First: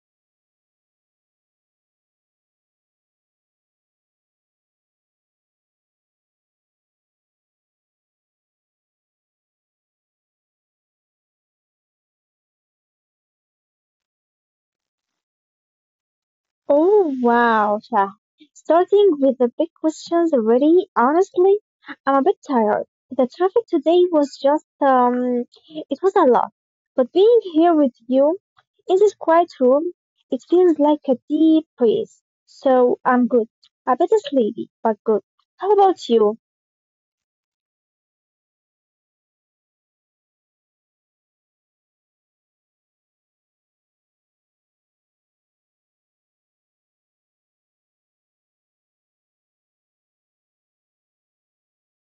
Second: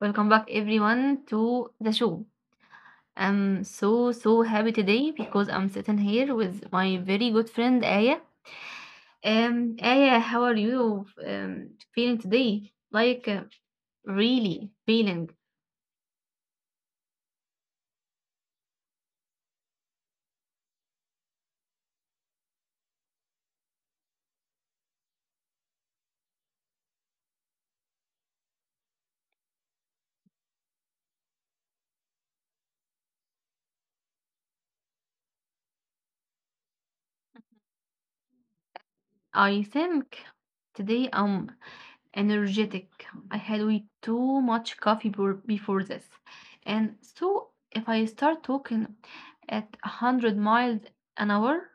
Welcome back everyone to the show. I'm so happy today because I'm sitting here with my very good friend Aya. Aya, how are you feeling today? Like really feeling? Oh wow, Shah. Starting with the big questions already, honestly, I'm a bit tired. The traffic today was just, it was a lot. But being here with you in this quiet room, it feels like a deep breeze. So I'm good. A bit sleepy, but good. How about you? I think today I'm energetic. I had way too much coffee before this, and so if I start talking at 100 miles an hour.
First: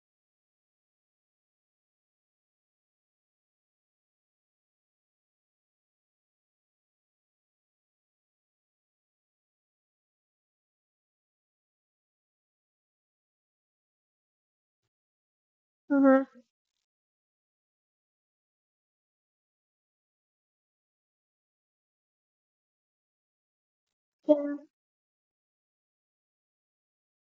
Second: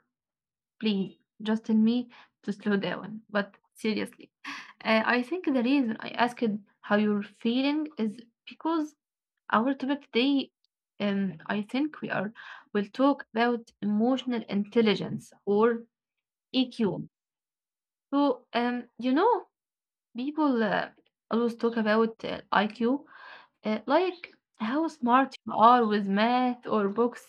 Please just tell me to slow down. But seriously, I think the reason I asked how you're feeling is because our topic today, I think we are will talk about emotional intelligence or Mm-hmm. EQ. So, people always talk about IQ, like how smart you are with math or books,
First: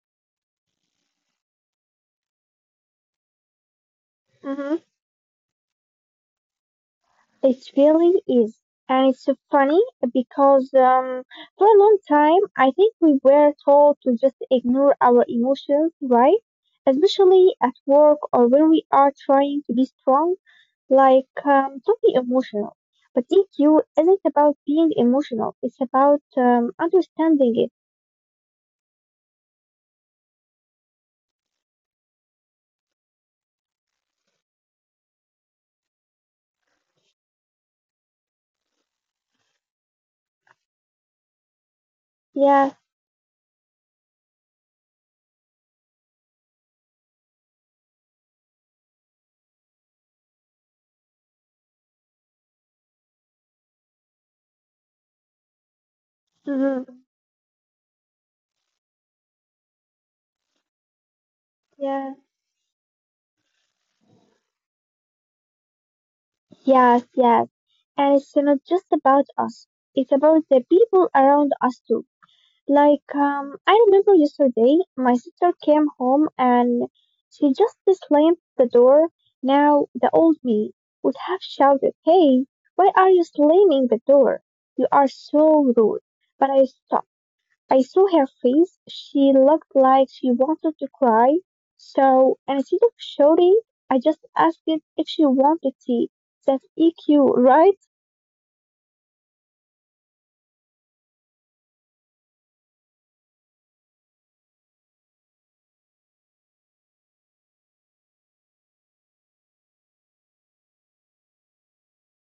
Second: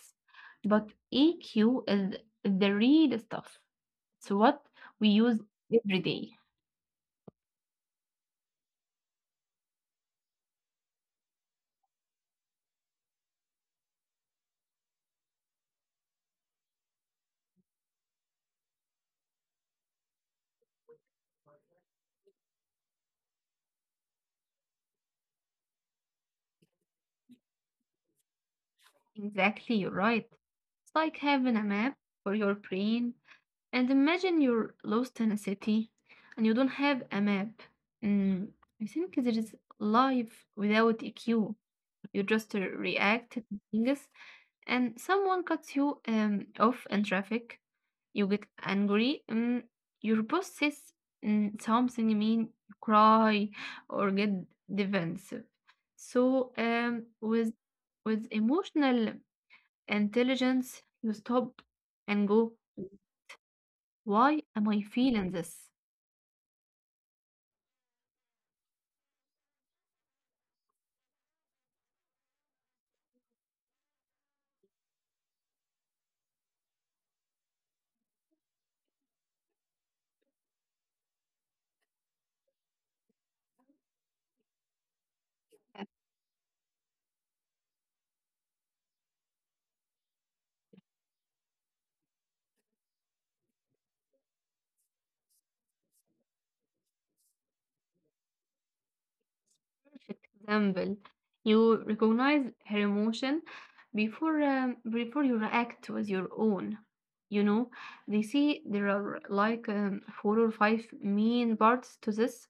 but EQ is the real stuff, it's what Yeah. we use every day. It really is. And it's so funny because for a long time, I think we were told to just ignore our emotions, right? Especially at work or when we are trying to be strong, like don't be emotional. But DQ isn't about being emotional, it's about understanding it. Exactly, you're right. It's like having a map for your brain. And imagine you're lost in a city and you don't have a map. Mm, I think there is life without EQ. You just Yes, react to things, and someone cuts you off in traffic. You get angry. Mm, your boss says something mean. You cry or get defensive. So um, mhm, with with emotional intelligence, you stop and yes, go, why am I feeling this? yes, yes. And it's not just about us, it's about the people around us too. Like, I remember yesterday my sister came home and she just slammed the door. Now, the old me would have shouted, Hey, why are you slamming the door? You are so rude. But I stopped. I saw her face. She looked like she wanted to cry. So instead of shouting, I just asked if she wanted tea. That's EQ, right? Perfect example, you recognize her emotion before you react with your own. You know, they see there are like four or five main parts to this,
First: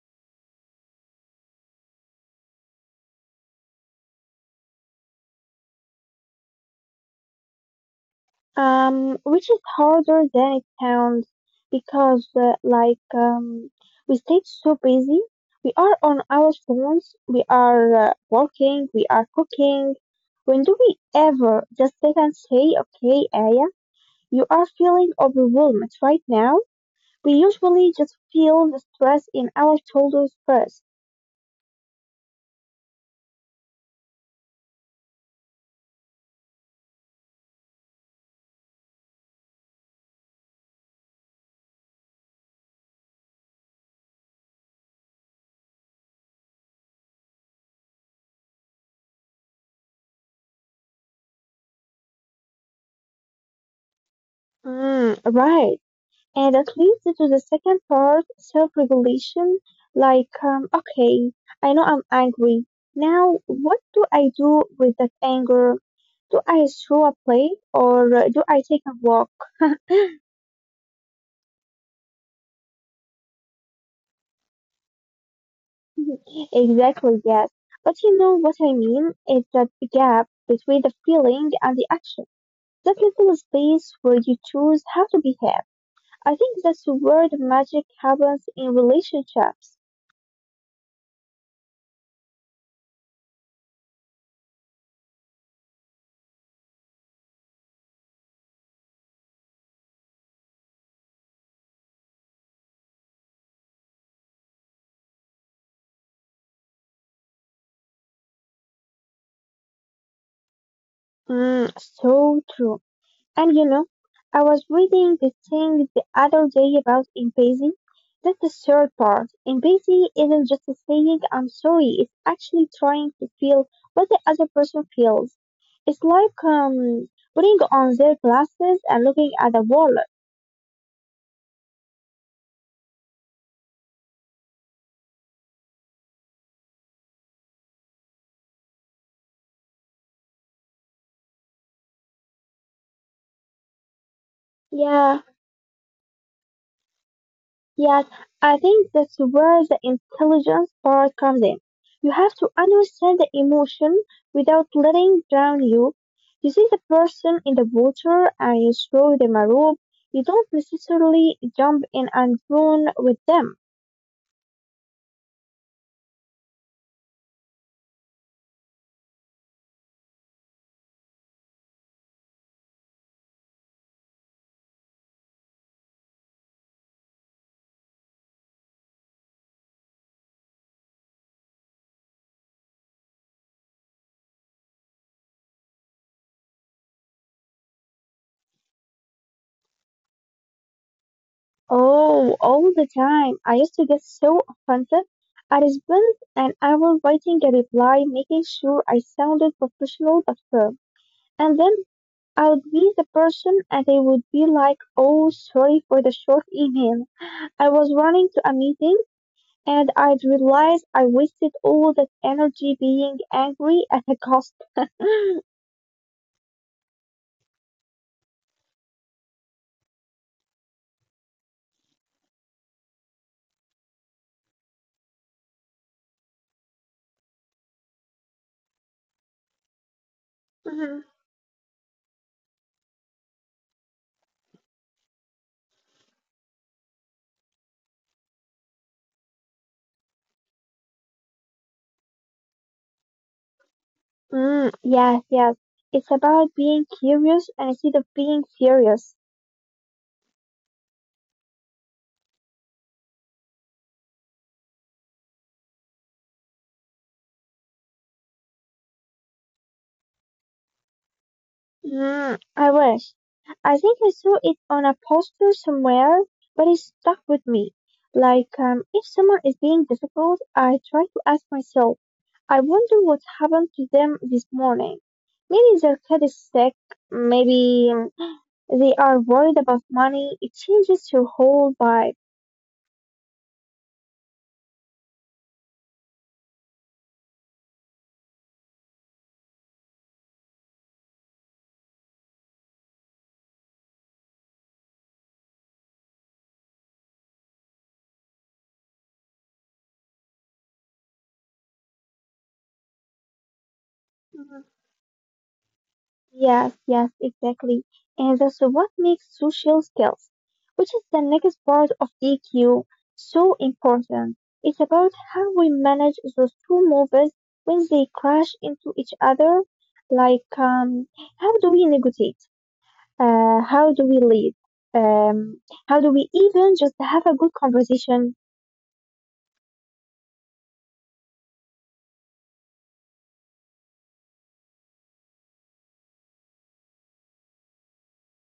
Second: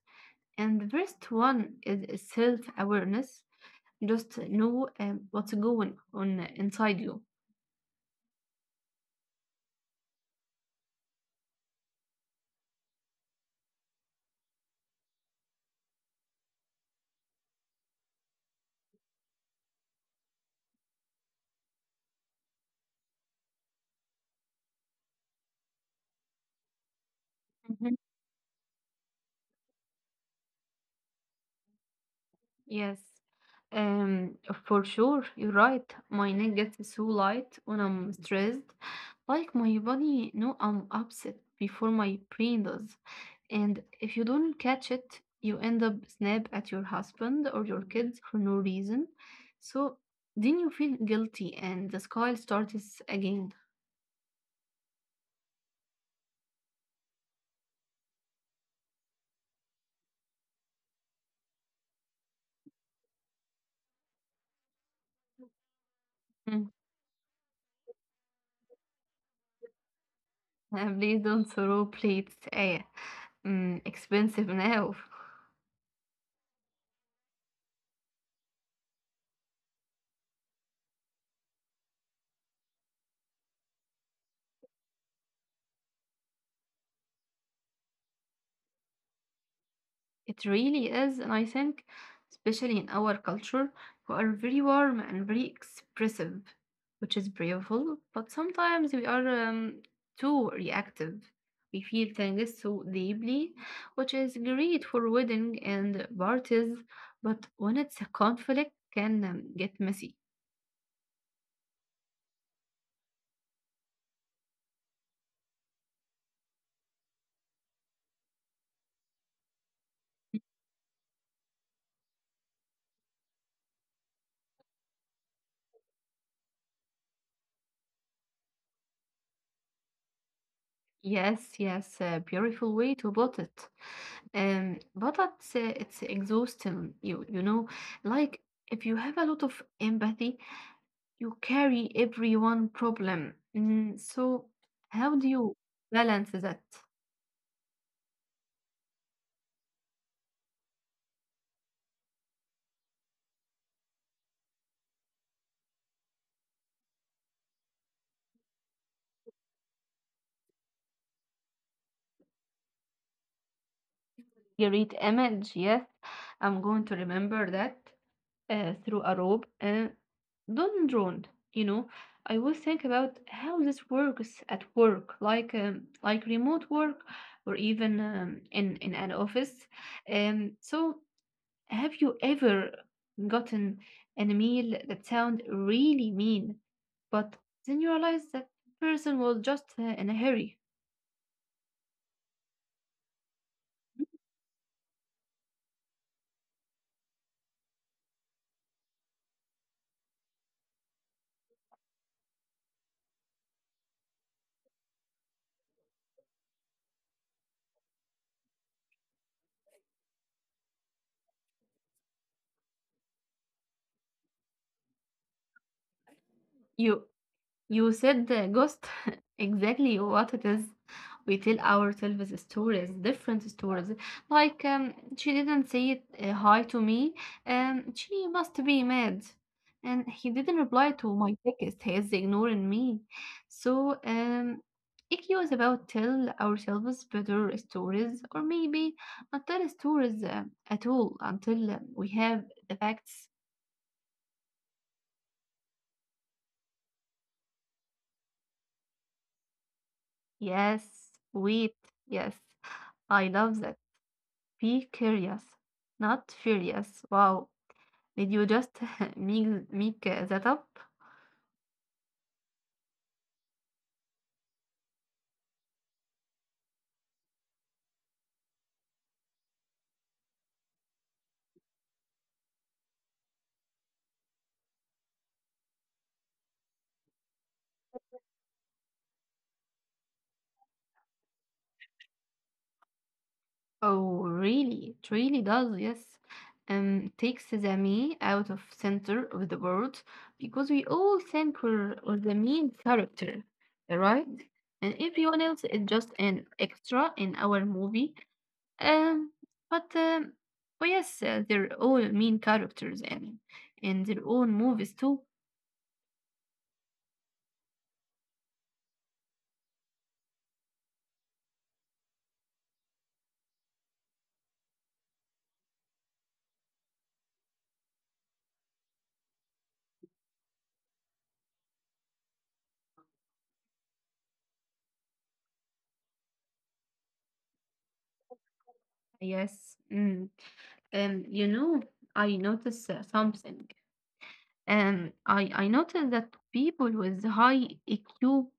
and the first one is self awareness. Just know what's going on inside you. Which is harder than it sounds because, like, we stay so busy. We are on our phones, we are working, we are cooking. When do we ever just sit and say, okay, Aya, you are feeling overwhelmed right now? We Mhm. usually just feel the stress in our shoulders first. Yes. Um, for sure, you're right. My neck gets so light when I'm stressed. Like my body know I'm upset before my brain does. And if you don't catch it, you end up snap at your husband or your kids for no reason. So then you feel guilty and the sky starts again. Mm, right. And that leads to the second part, self-regulation. Like, okay, I know I'm angry. Now, what do I do with that anger? Do I throw a plate or do I take a walk? Mm. Please don't throw plates. Eh, mm, expensive now. Exactly, yes. But you know what I mean? It's that gap between the feeling and the action. That little space where you choose how to behave. I think that's where the magic happens in relationships. It really is, and I think, especially in our culture, we are very warm and very expressive, which is beautiful, but sometimes we are too reactive. We feel things so deeply, which is great for wedding and parties, but when it's a conflict, can get messy. Mm, so true. And you know, I was reading this thing the other day about empathy. That's the third part. Empathy isn't just saying I'm sorry, it's actually trying to feel what the other person feels. It's like putting on their glasses and looking at the wall. Yes, yes, a beautiful way to put it. But it's exhausting, you know, like if you have a lot of empathy. You carry everyone problem. Mm, so Yeah. how do you balance that? Yes, I think that's where the intelligence part comes in. You have to understand the emotion without letting drown you. You see the person in the water and you throw them a rope. You don't necessarily jump in and drown with them. Great image, yes. I'm going to remember that, through a rope and don't drone. You know, I always think about how this works at work, like remote work or even in an office. Um, so Have you ever gotten an email that sound really mean, but then you realize that person was just in a hurry? Oh, all the time. I used to get so offended. I spent an hour writing a reply, making sure I sounded professional but firm. And then I'd be the person and they would be like, oh, sorry for the short email. I was running to a meeting and I'd realize I wasted all that energy being angry at the cost. You You said ghost exactly what it is. We tell ourselves stories, different stories. Like, she didn't say it, hi to me. She must be mad. And he didn't reply to Mhm. my text. He is ignoring me. So, EQ is about tell ourselves better stories, or maybe not tell stories at all until we have the facts. Mm, yes, yes. It's about being curious and instead of being furious. Yes, wait, yes. I love that. Be curious, not furious. Wow, did you just make that up? Mm, I wish. I think I saw it on a poster somewhere, but it stuck with me. Like, if someone is being difficult, I try to ask myself, I wonder what happened to them this morning. Maybe their kid is sick, maybe they are worried about money. It changes your whole vibe. Oh, really? It really does, yes. Takes the me out of center of the world because we all think we're the main character, right? And everyone else is just an extra in our movie. Um, but Oh yes, they're all main characters and in their own movies too. Yes, yes, exactly. And that's what makes social skills, which is the next part of EQ, so important. It's about how we manage those two movies when they crash into each other. Like, how do we negotiate? How do we lead? Um, how do we even just have a good conversation? Yes, mm. You know, I noticed something. I noticed that people with high EQ,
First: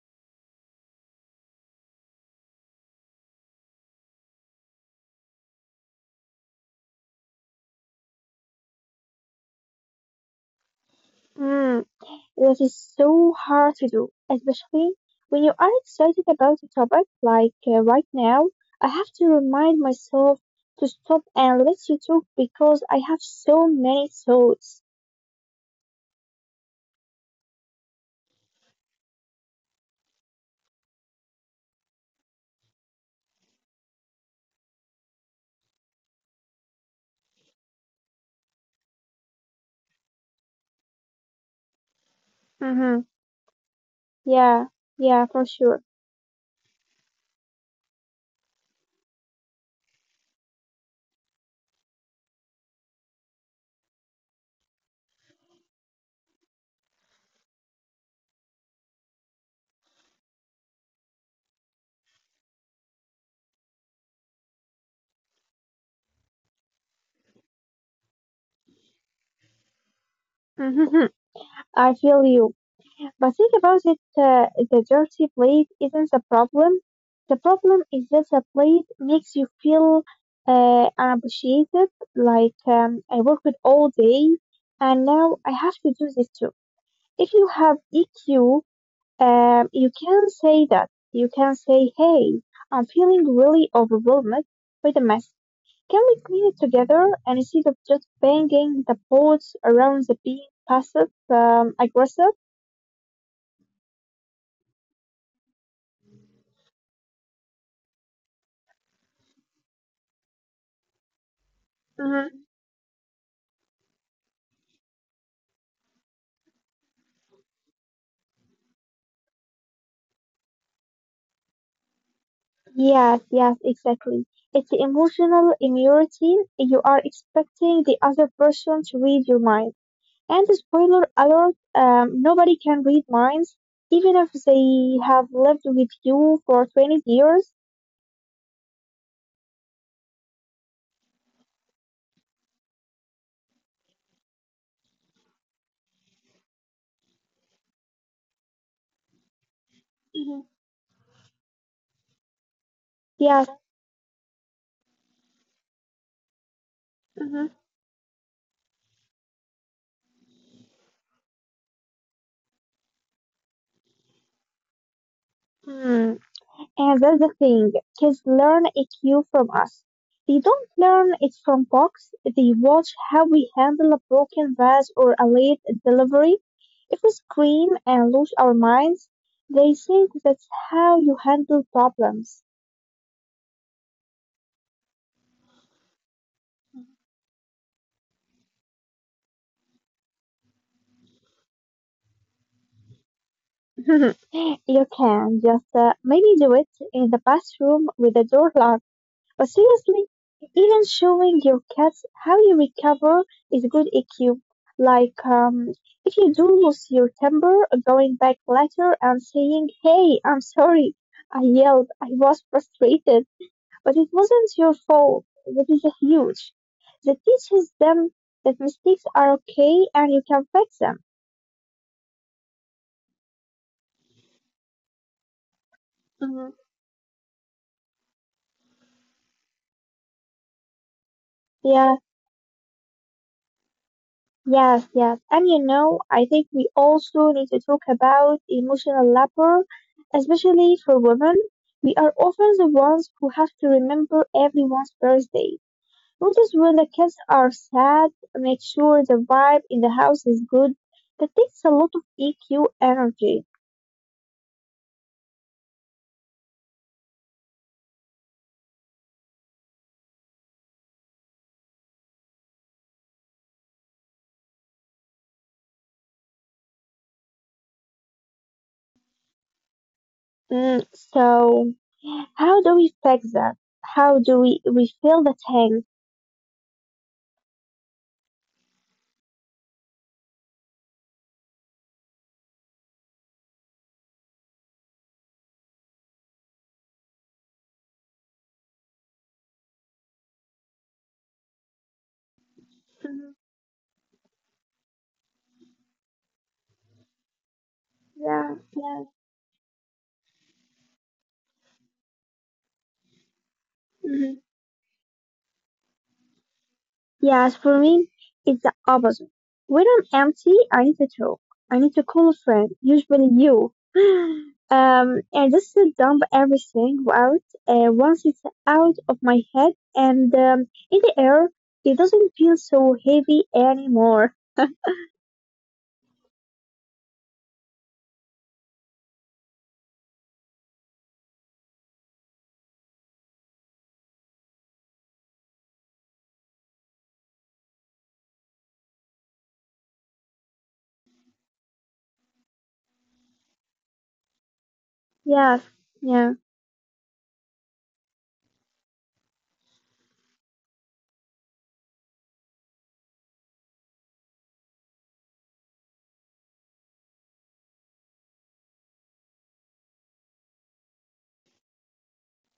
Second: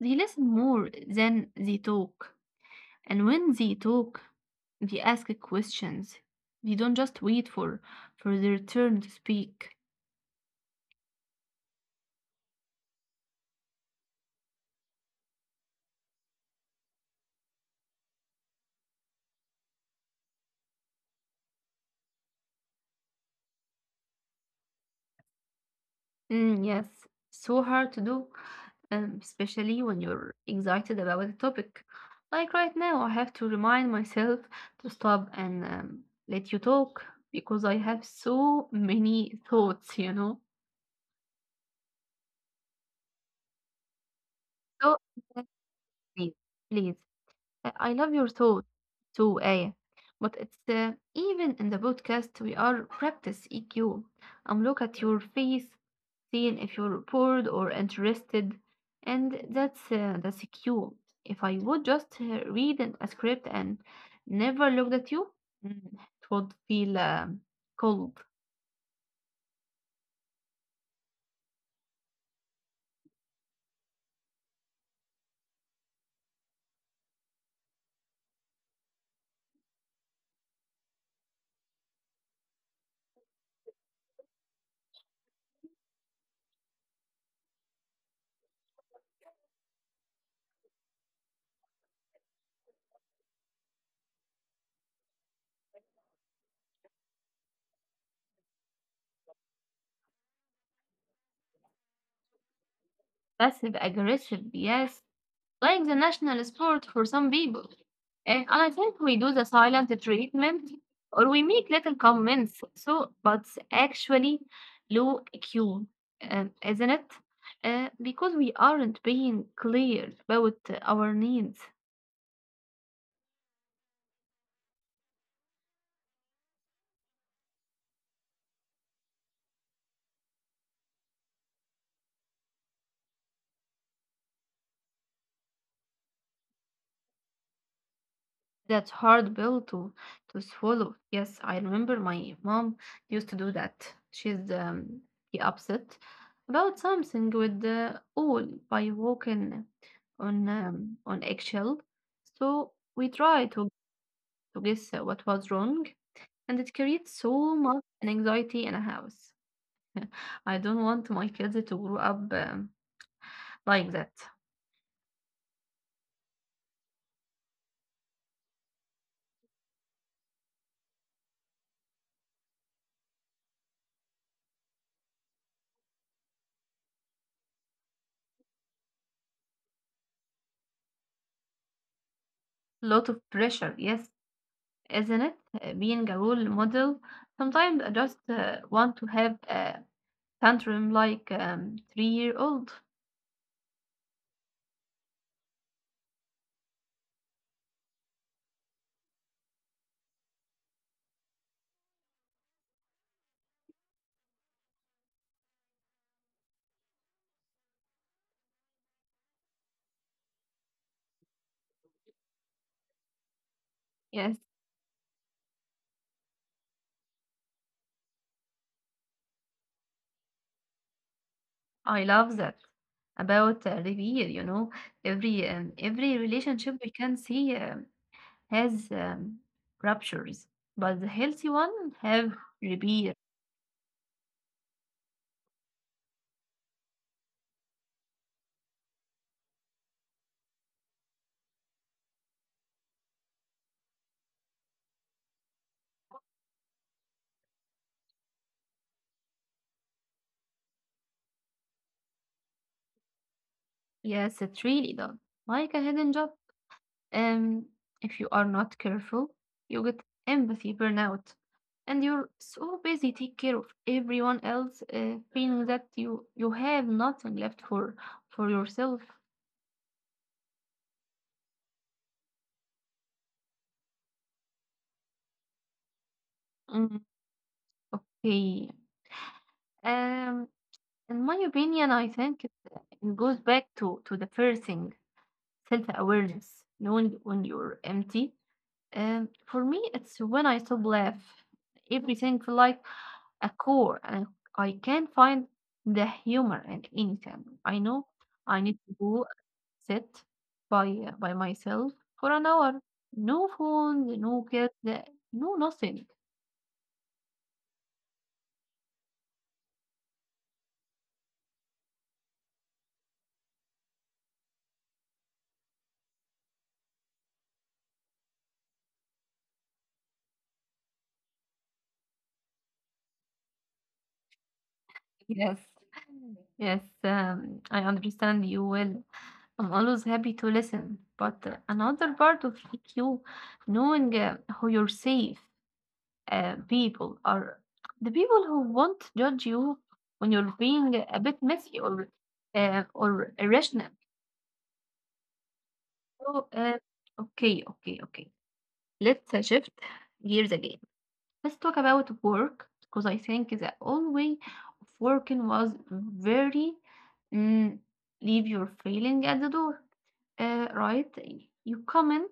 they listen more than they talk. And when they talk, they ask questions. They don't just wait for their turn to speak. Hmm. That is so hard to do, especially when you are excited about a topic like right now. I have to remind myself to stop and let you talk because I have so many thoughts. Mm, yes, so hard to do, especially when you're excited about a topic. Like right now, I have to remind myself to stop and let you talk because I have so many thoughts, you know. Mm-hmm. Yeah, So, yeah, for sure. please, please. I love your thought too, Aya. But it's even in the podcast we are practice EQ. I'm look at your face, seeing if you're bored or interested, and that's EQ. If I would just read a script and never looked at you, mm, it would feel cold, Mm-hmm. I feel you. But think about it, the dirty plate isn't the problem. The problem is that the plate makes you feel unappreciated, like I worked all day and now I have to do this too. If you have EQ, you can say that. You can say, hey, I'm feeling really overwhelmed with the mess. Can we clean it together? And instead of just banging the pots around the being passive aggressive, passive aggressive. Yes, like the national sport for some people. Eh, and I think we do the silent treatment or we make little comments. So, but it's actually low IQ, isn't it? Because we aren't being clear about our needs. yes, yes, exactly. It's the emotional immaturity. You are expecting the other person to read your mind. And spoiler alert, nobody can read minds, even if they have lived with you for 20 years. That's hard pill to swallow. Yes, I remember my mom used to do that. She's be upset about something with the all by walking Hmm. On eggshell. So we Yes. try to guess what was wrong, and it creates Mm-hmm. so much anxiety in a house. I don't want my kids to grow up. Like that. And that's the thing, kids learn EQ from us. They don't learn it from books. They watch how we handle a broken vase or a late delivery. If we scream and lose our minds, they think that's how you handle problems. Lot of pressure, yes, isn't it? Being a role model, sometimes I just want to have a tantrum like three-year-old. You can just maybe do it in the bathroom with the door. But seriously, even showing your cats how you recover is good EQ. Like, if you do lose your temper, going back later and saying, Hey, I'm sorry. I yelled. I was frustrated, but it Yes, wasn't your fault. That is a huge. That teaches them that mistakes are okay and you can fix them. I love that about reveal. You know, every Mhm. relationship we can see has ruptures, but the healthy one Yeah. have repair. Yes, yes. And you know, I think we also need to talk about emotional labor, especially for women. We are often the ones who have to remember everyone's birthday. Notice when the kids are sad, make sure the vibe in the house is good. That takes a lot of EQ energy. Yes, it really does. Like a hidden job. Um, if you are not careful, you get empathy burnout, and you're so busy taking care of everyone else, feeling that you have nothing left for yourself. Mm, so, how do we fix that? How do we refill the tank? Mm, okay. Um, in my opinion, I think it goes back to the first thing, self-awareness, knowing when you're empty. For me, it's when I stop laugh. Everything like Mhm. a core. I can find the humor in anything. I know Yeah, I need to yeah. go sit by myself for an hour. No phone, Mm-hmm. no kids, no nothing. Yes, for me, it's the opposite. When I'm empty, I need to talk. I need to call a friend, usually you. And just to dump everything out. Once it's out of my head and in the air, it doesn't feel so heavy anymore. Yes, yes. I understand you well. I'm always happy to listen. But another part of you, knowing who you're safe people are the people who won't judge you when you're being a bit messy or irrational. Yes, yeah, So, okay. Let's shift gears again. Let's talk about work because I think the old way of working was very mm, leave your feeling at the door. Right? You come in,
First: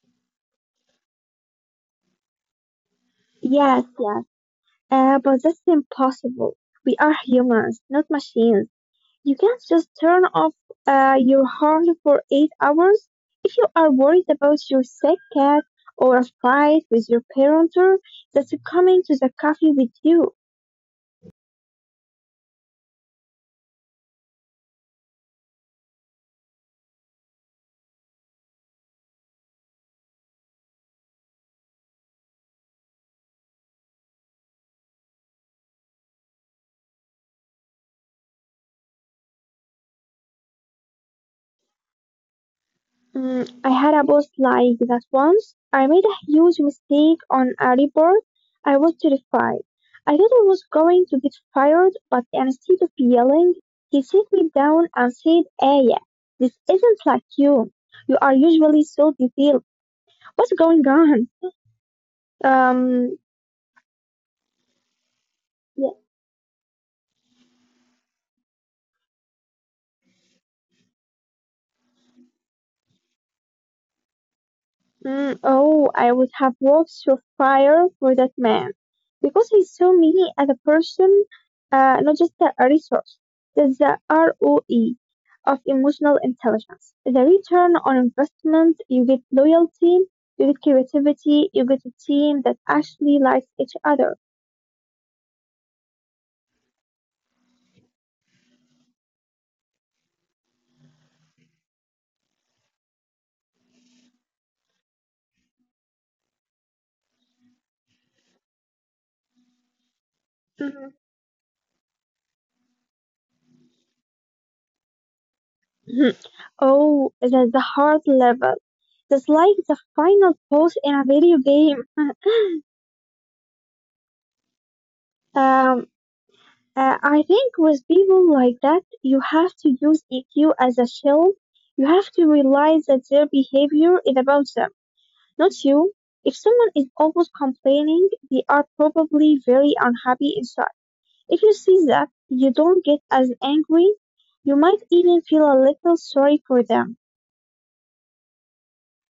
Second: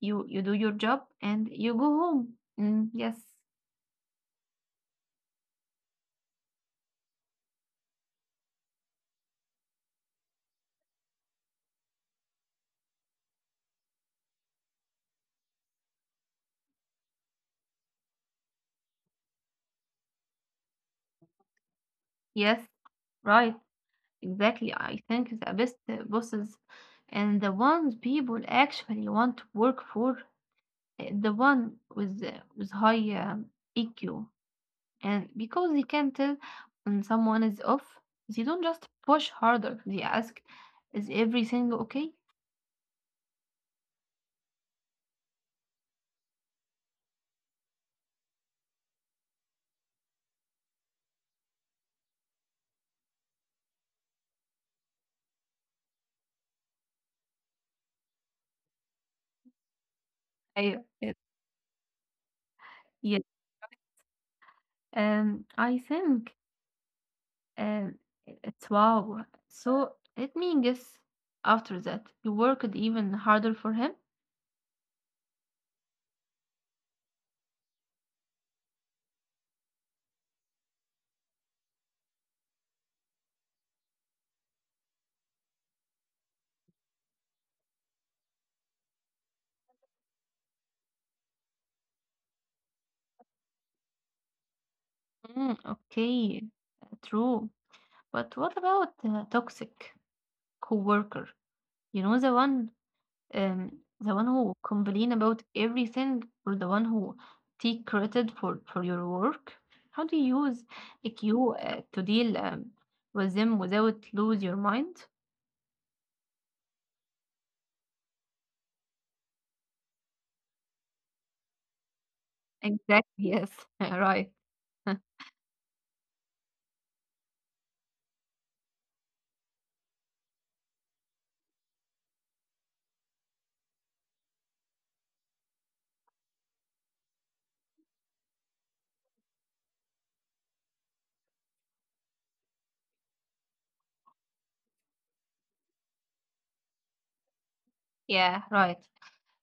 you do your job, and you go home. Mm, yes, yes, yes. But that's impossible. We are humans, not machines. You can not just turn off your heart for 8 hours. If you are worried about your sick cat or a fight with your parent or that's coming to the coffee with you. yes, right. Exactly. I think the best bosses and the ones people actually want to work for, the one with high EQ. And because they can tell when someone is off, they don't just push harder. They ask, "Is everything okay?" Mm, I had a boss like that once. I made a huge mistake on a report. I was terrified. I thought I was going to get fired, but instead of yelling, he sat me down and said, Aya, this isn't like you. You are usually so detailed. I What's going It, on? yes. Um, Um, I yeah. think um, it's wow. So let me guess. After that, you worked even harder for him. Mm, oh, I would have walked through fire for that man because he saw me as a person, not just a resource. That's the ROE of emotional intelligence. The return on investment, you get loyalty, you get creativity, you get a team that actually likes each other. Mm, okay, true. But what about the toxic coworker? You know, um, the one who complain about everything, or the one who take credit for your work. How do you use Mhm. EQ to deal with them without lose your mind? Mhm. Oh, that's the heart level. That's like the final boss in a video game. Exactly. Yes. Right. Um, I think with people like that, you have to use EQ as a shield. You have to realize that their behavior is about them, not you. If someone is always complaining, they are probably very unhappy inside. If you see that, you don't get as angry. You might even feel a little sorry for them. Yeah. Right.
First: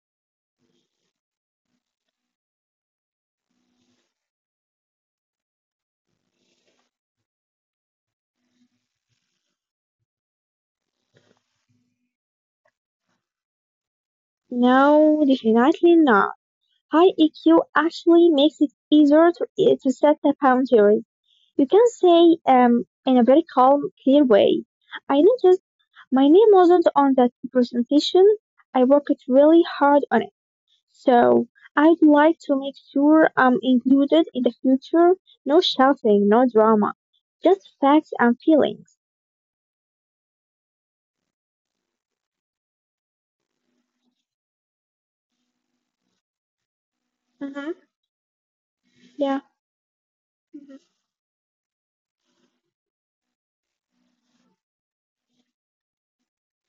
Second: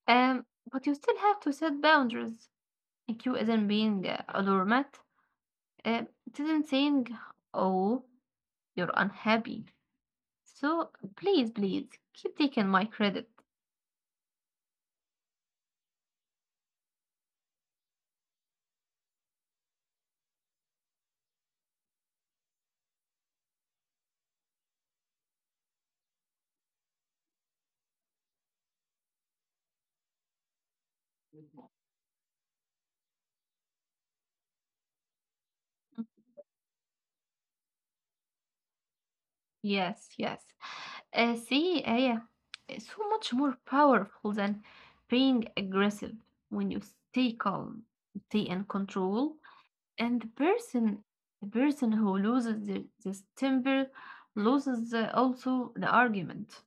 Um, but you still have to set boundaries. EQ isn't being a doormat. It isn't saying, "Oh, you're unhappy." So please, please keep taking my credit. No, definitely not. High EQ actually makes it easier to, to set the boundaries. You can say in a very calm, clear way, I noticed my name wasn't on that presentation. I worked really hard on it. So I'd like to make sure I'm included in the future. No shouting, no drama, just facts and feelings. Yes, yes. See, Aya, it's so much more powerful than being aggressive when you stay Mm-hmm. calm, stay in control, Yeah. and Hmm. The person who loses this temper loses also the argument.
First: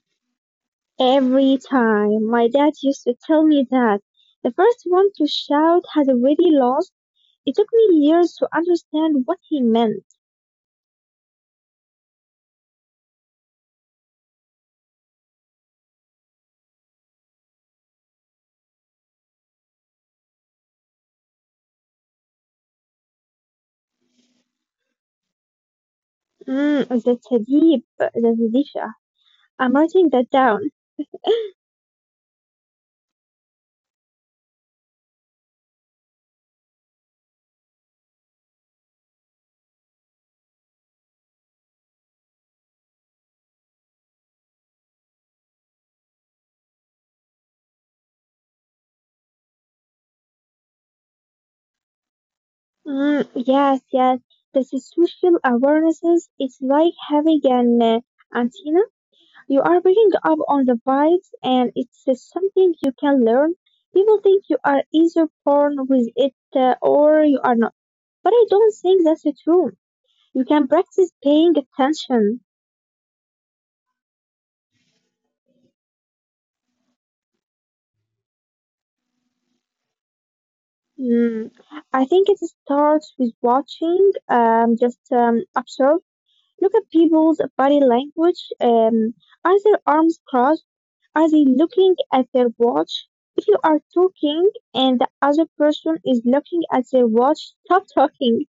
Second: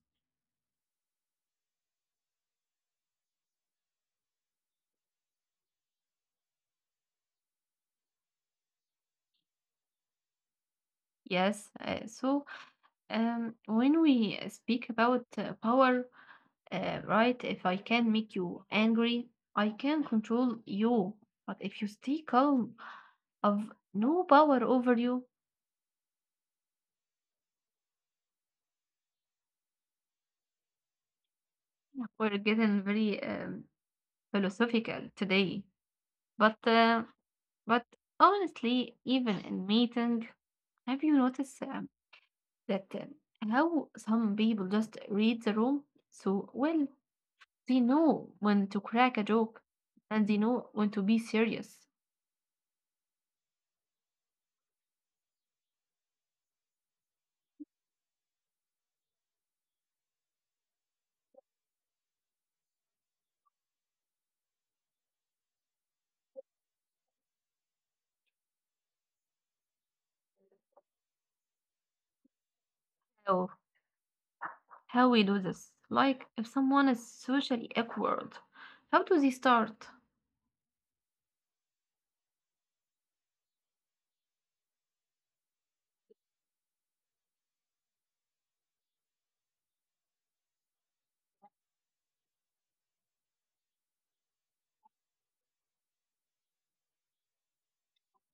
Every time my dad used to tell me that the first one to shout had already lost, it took me years to understand what he meant. Yes, when we speak about power, right, if I can make you angry, I can control you. But if you stay calm, I've no power over you. Mm, that's a deep, that's a Disha. I'm writing that down. We're getting very philosophical today. But but honestly, even in meeting, have you noticed that how some people just read the room so well? They know when to crack a joke, and they know when to be serious. Mm, yes, yes. The social awarenesses is like having an antenna. You are picking up on the vibes, and it's something you can learn. People think you are either born with it or you are not, but I don't think that's true. You can practice paying attention. So, how we do this? Like, if someone is socially awkward, how do they start? Mm. I think it starts with watching, just observe. Look at people's body language. Are their arms crossed? Are they looking at their watch? If you are talking and the other person is looking at their watch, stop talking.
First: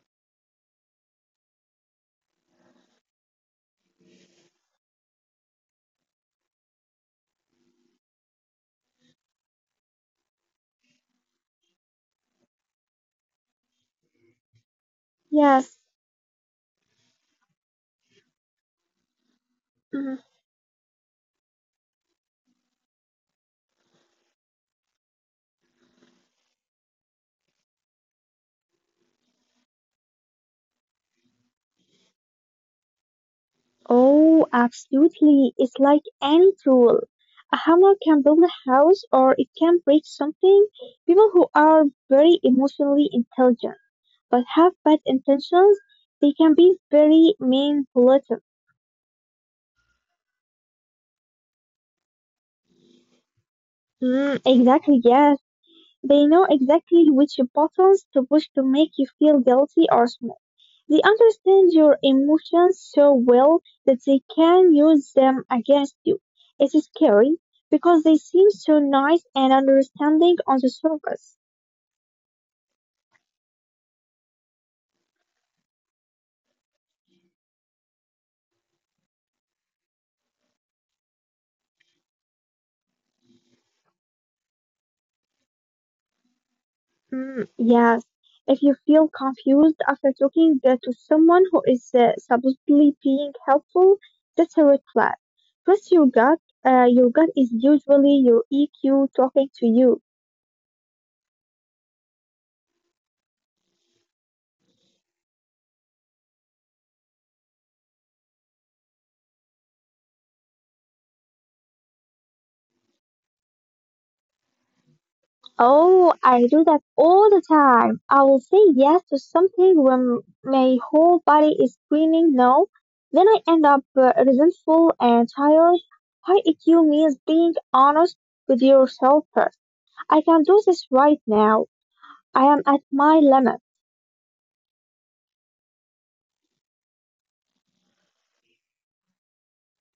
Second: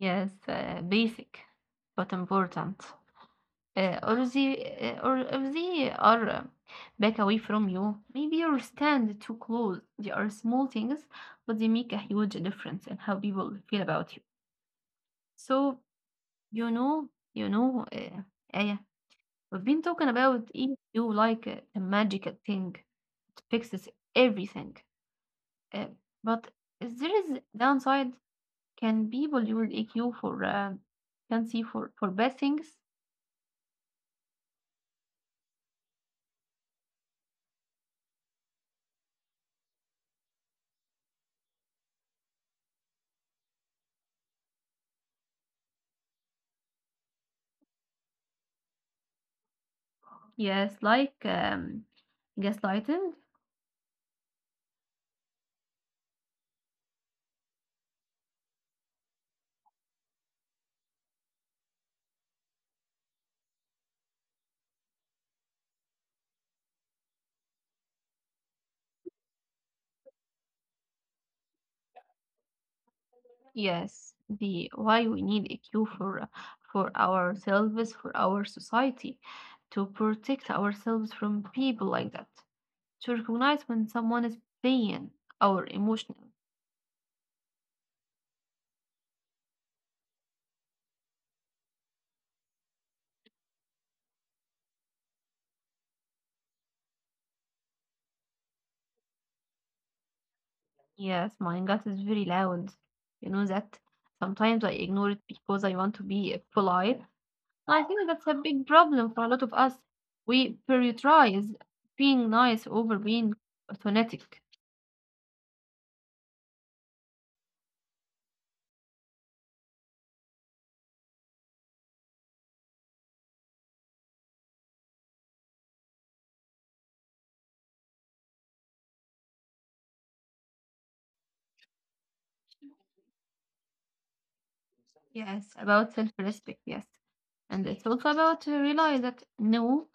Yes, basic, but important. Or or if they are back away from you, maybe you stand too close. They are small things, but they make a huge difference in how people feel about you. So, Yes. you know, you know, uh, Aya, we've been talking Mhm. about EQ like a magical thing. It fixes everything. Uh, but is there is downside? Can people your EQ for can see for bad things? Oh, absolutely. It's like any tool. A hammer can build a house or it can break something. People who are very emotionally intelligent but have bad intentions, they can be very manipulative. Yes, like gaslighting. Mm, exactly, yes. They know exactly which buttons to push to make you feel guilty or small. They understand your emotions so well that they can use them against you. It's scary because they seem so nice and understanding on the surface. Yes, the why we need EQ for ourselves, for our society, to protect ourselves from people like that. To recognize when someone is playing our emotional. Mm, yes, if you feel confused after talking to someone who is supposedly being helpful, that's a red flag. Trust your gut. Your gut is usually your EQ talking to you. Yes, my gut is very loud. You know that sometimes I ignore it because I want to be polite. I think that's a big problem for a lot of us. We prioritize being nice over being authentic. Oh, I do that all the time. I will say yes to something when my whole body is screaming no. Then I end up resentful and tired. High EQ means being honest with yourself first. I can't do this right now. I am at my limit. Yes, about self respect, yes. And it's also about to realize that no,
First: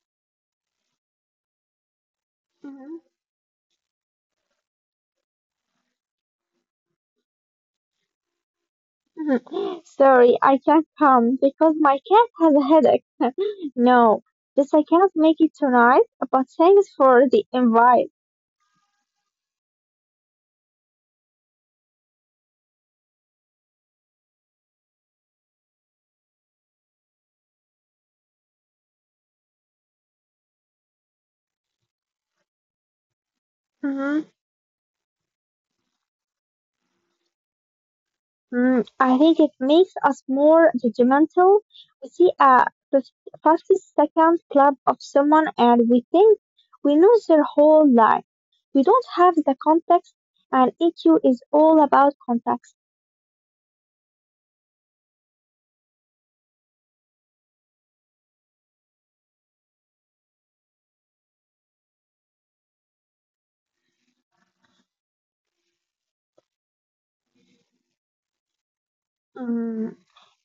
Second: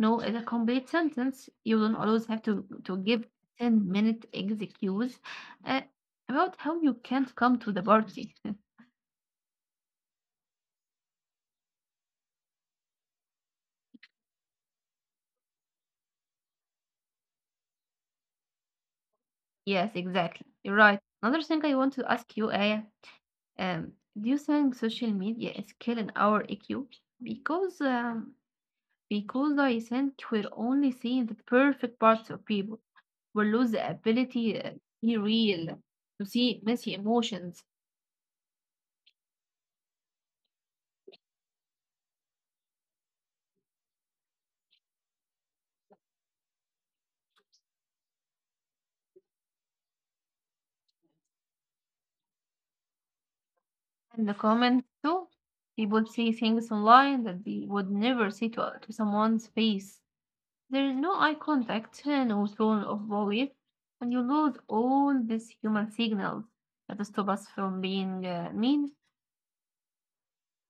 no is a complete sentence. You don't always have to Mhm, give 10-minute excuse, uh, about how you can't come to the party. mhm. Sorry, I can't come because my cat has a headache. No, this I cannot make it tonight, but thanks for the invite. Yes, exactly. You're right. Another thing I want to ask you, Aya. um, do you think social media is killing our EQ? Because um, because I think we're only seeing the perfect parts of people. We lose the ability to be real, to see messy emotions Mm, I think it makes us more judgmental. We see a 50-second clip of someone and we think we know their whole life. We don't have the context, and EQ is all about context. and the comments too. People see things online that they would never see to someone's face. There is no eye contact, no tone of voice, and you lose all these human signals that stop us from being mean. Mm,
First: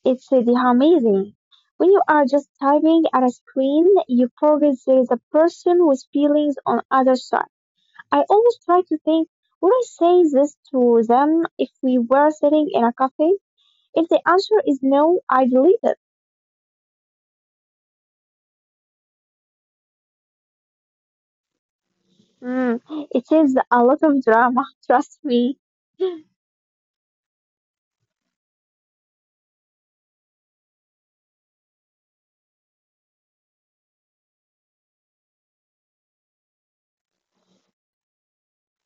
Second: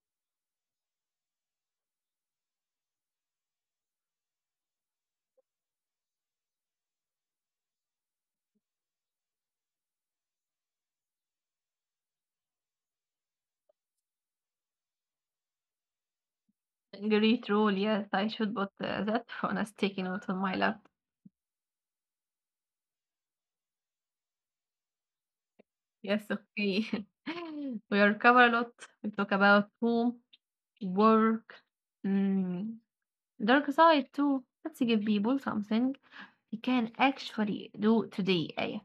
it's the amazing. When you are just typing at a screen, you forget there is a person with feelings on other side. I always try to think, would I say this to them if we were sitting in a cafe? If the answer is no, I delete it. Great rule, yes, I should put that on a sticky note on my laptop. Mm, it is a lot of drama, trust me. Yes, okay. We are cover a lot. We talk about home, work, mm, dark side too. Let's give people something they can actually do today. Eh?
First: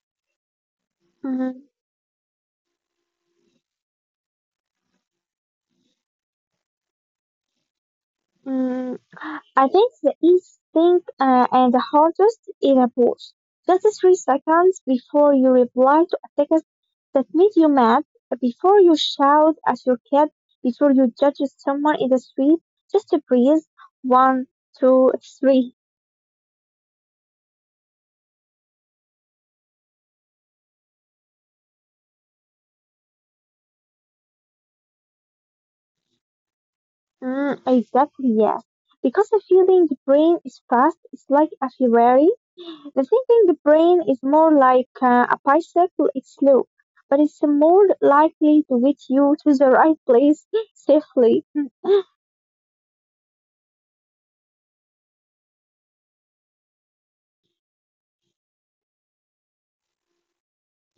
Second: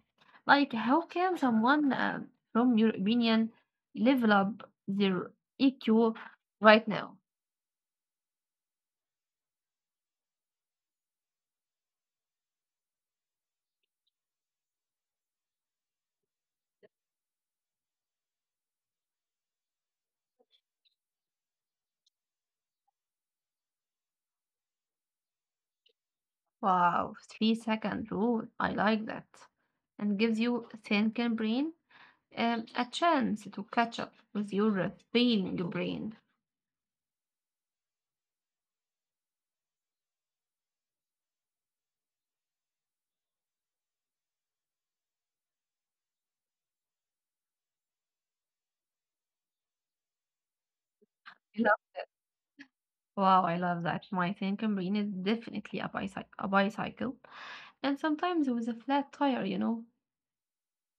Like, how can Mhm, someone, from your opinion, level up their EQ right now? mm. I think the easiest thing and the hardest is a pause. Just three seconds before you reply to a text that made you mad, before you shout at your kid, before you judge someone in the street, just breathe. One, two, three. Wow, 3 second rule. I like that. And gives you thinking brain, a chance to catch up with your feeling brain. Mm, exactly, yes. Because the feeling brain is fast, it's like a Ferrari. The thinking brain is more like a bicycle, it's slow, but it's more likely to get you to the right place safely. Wow, I love that. My thinking brain is definitely a bicycle, and sometimes with a flat tire, you know,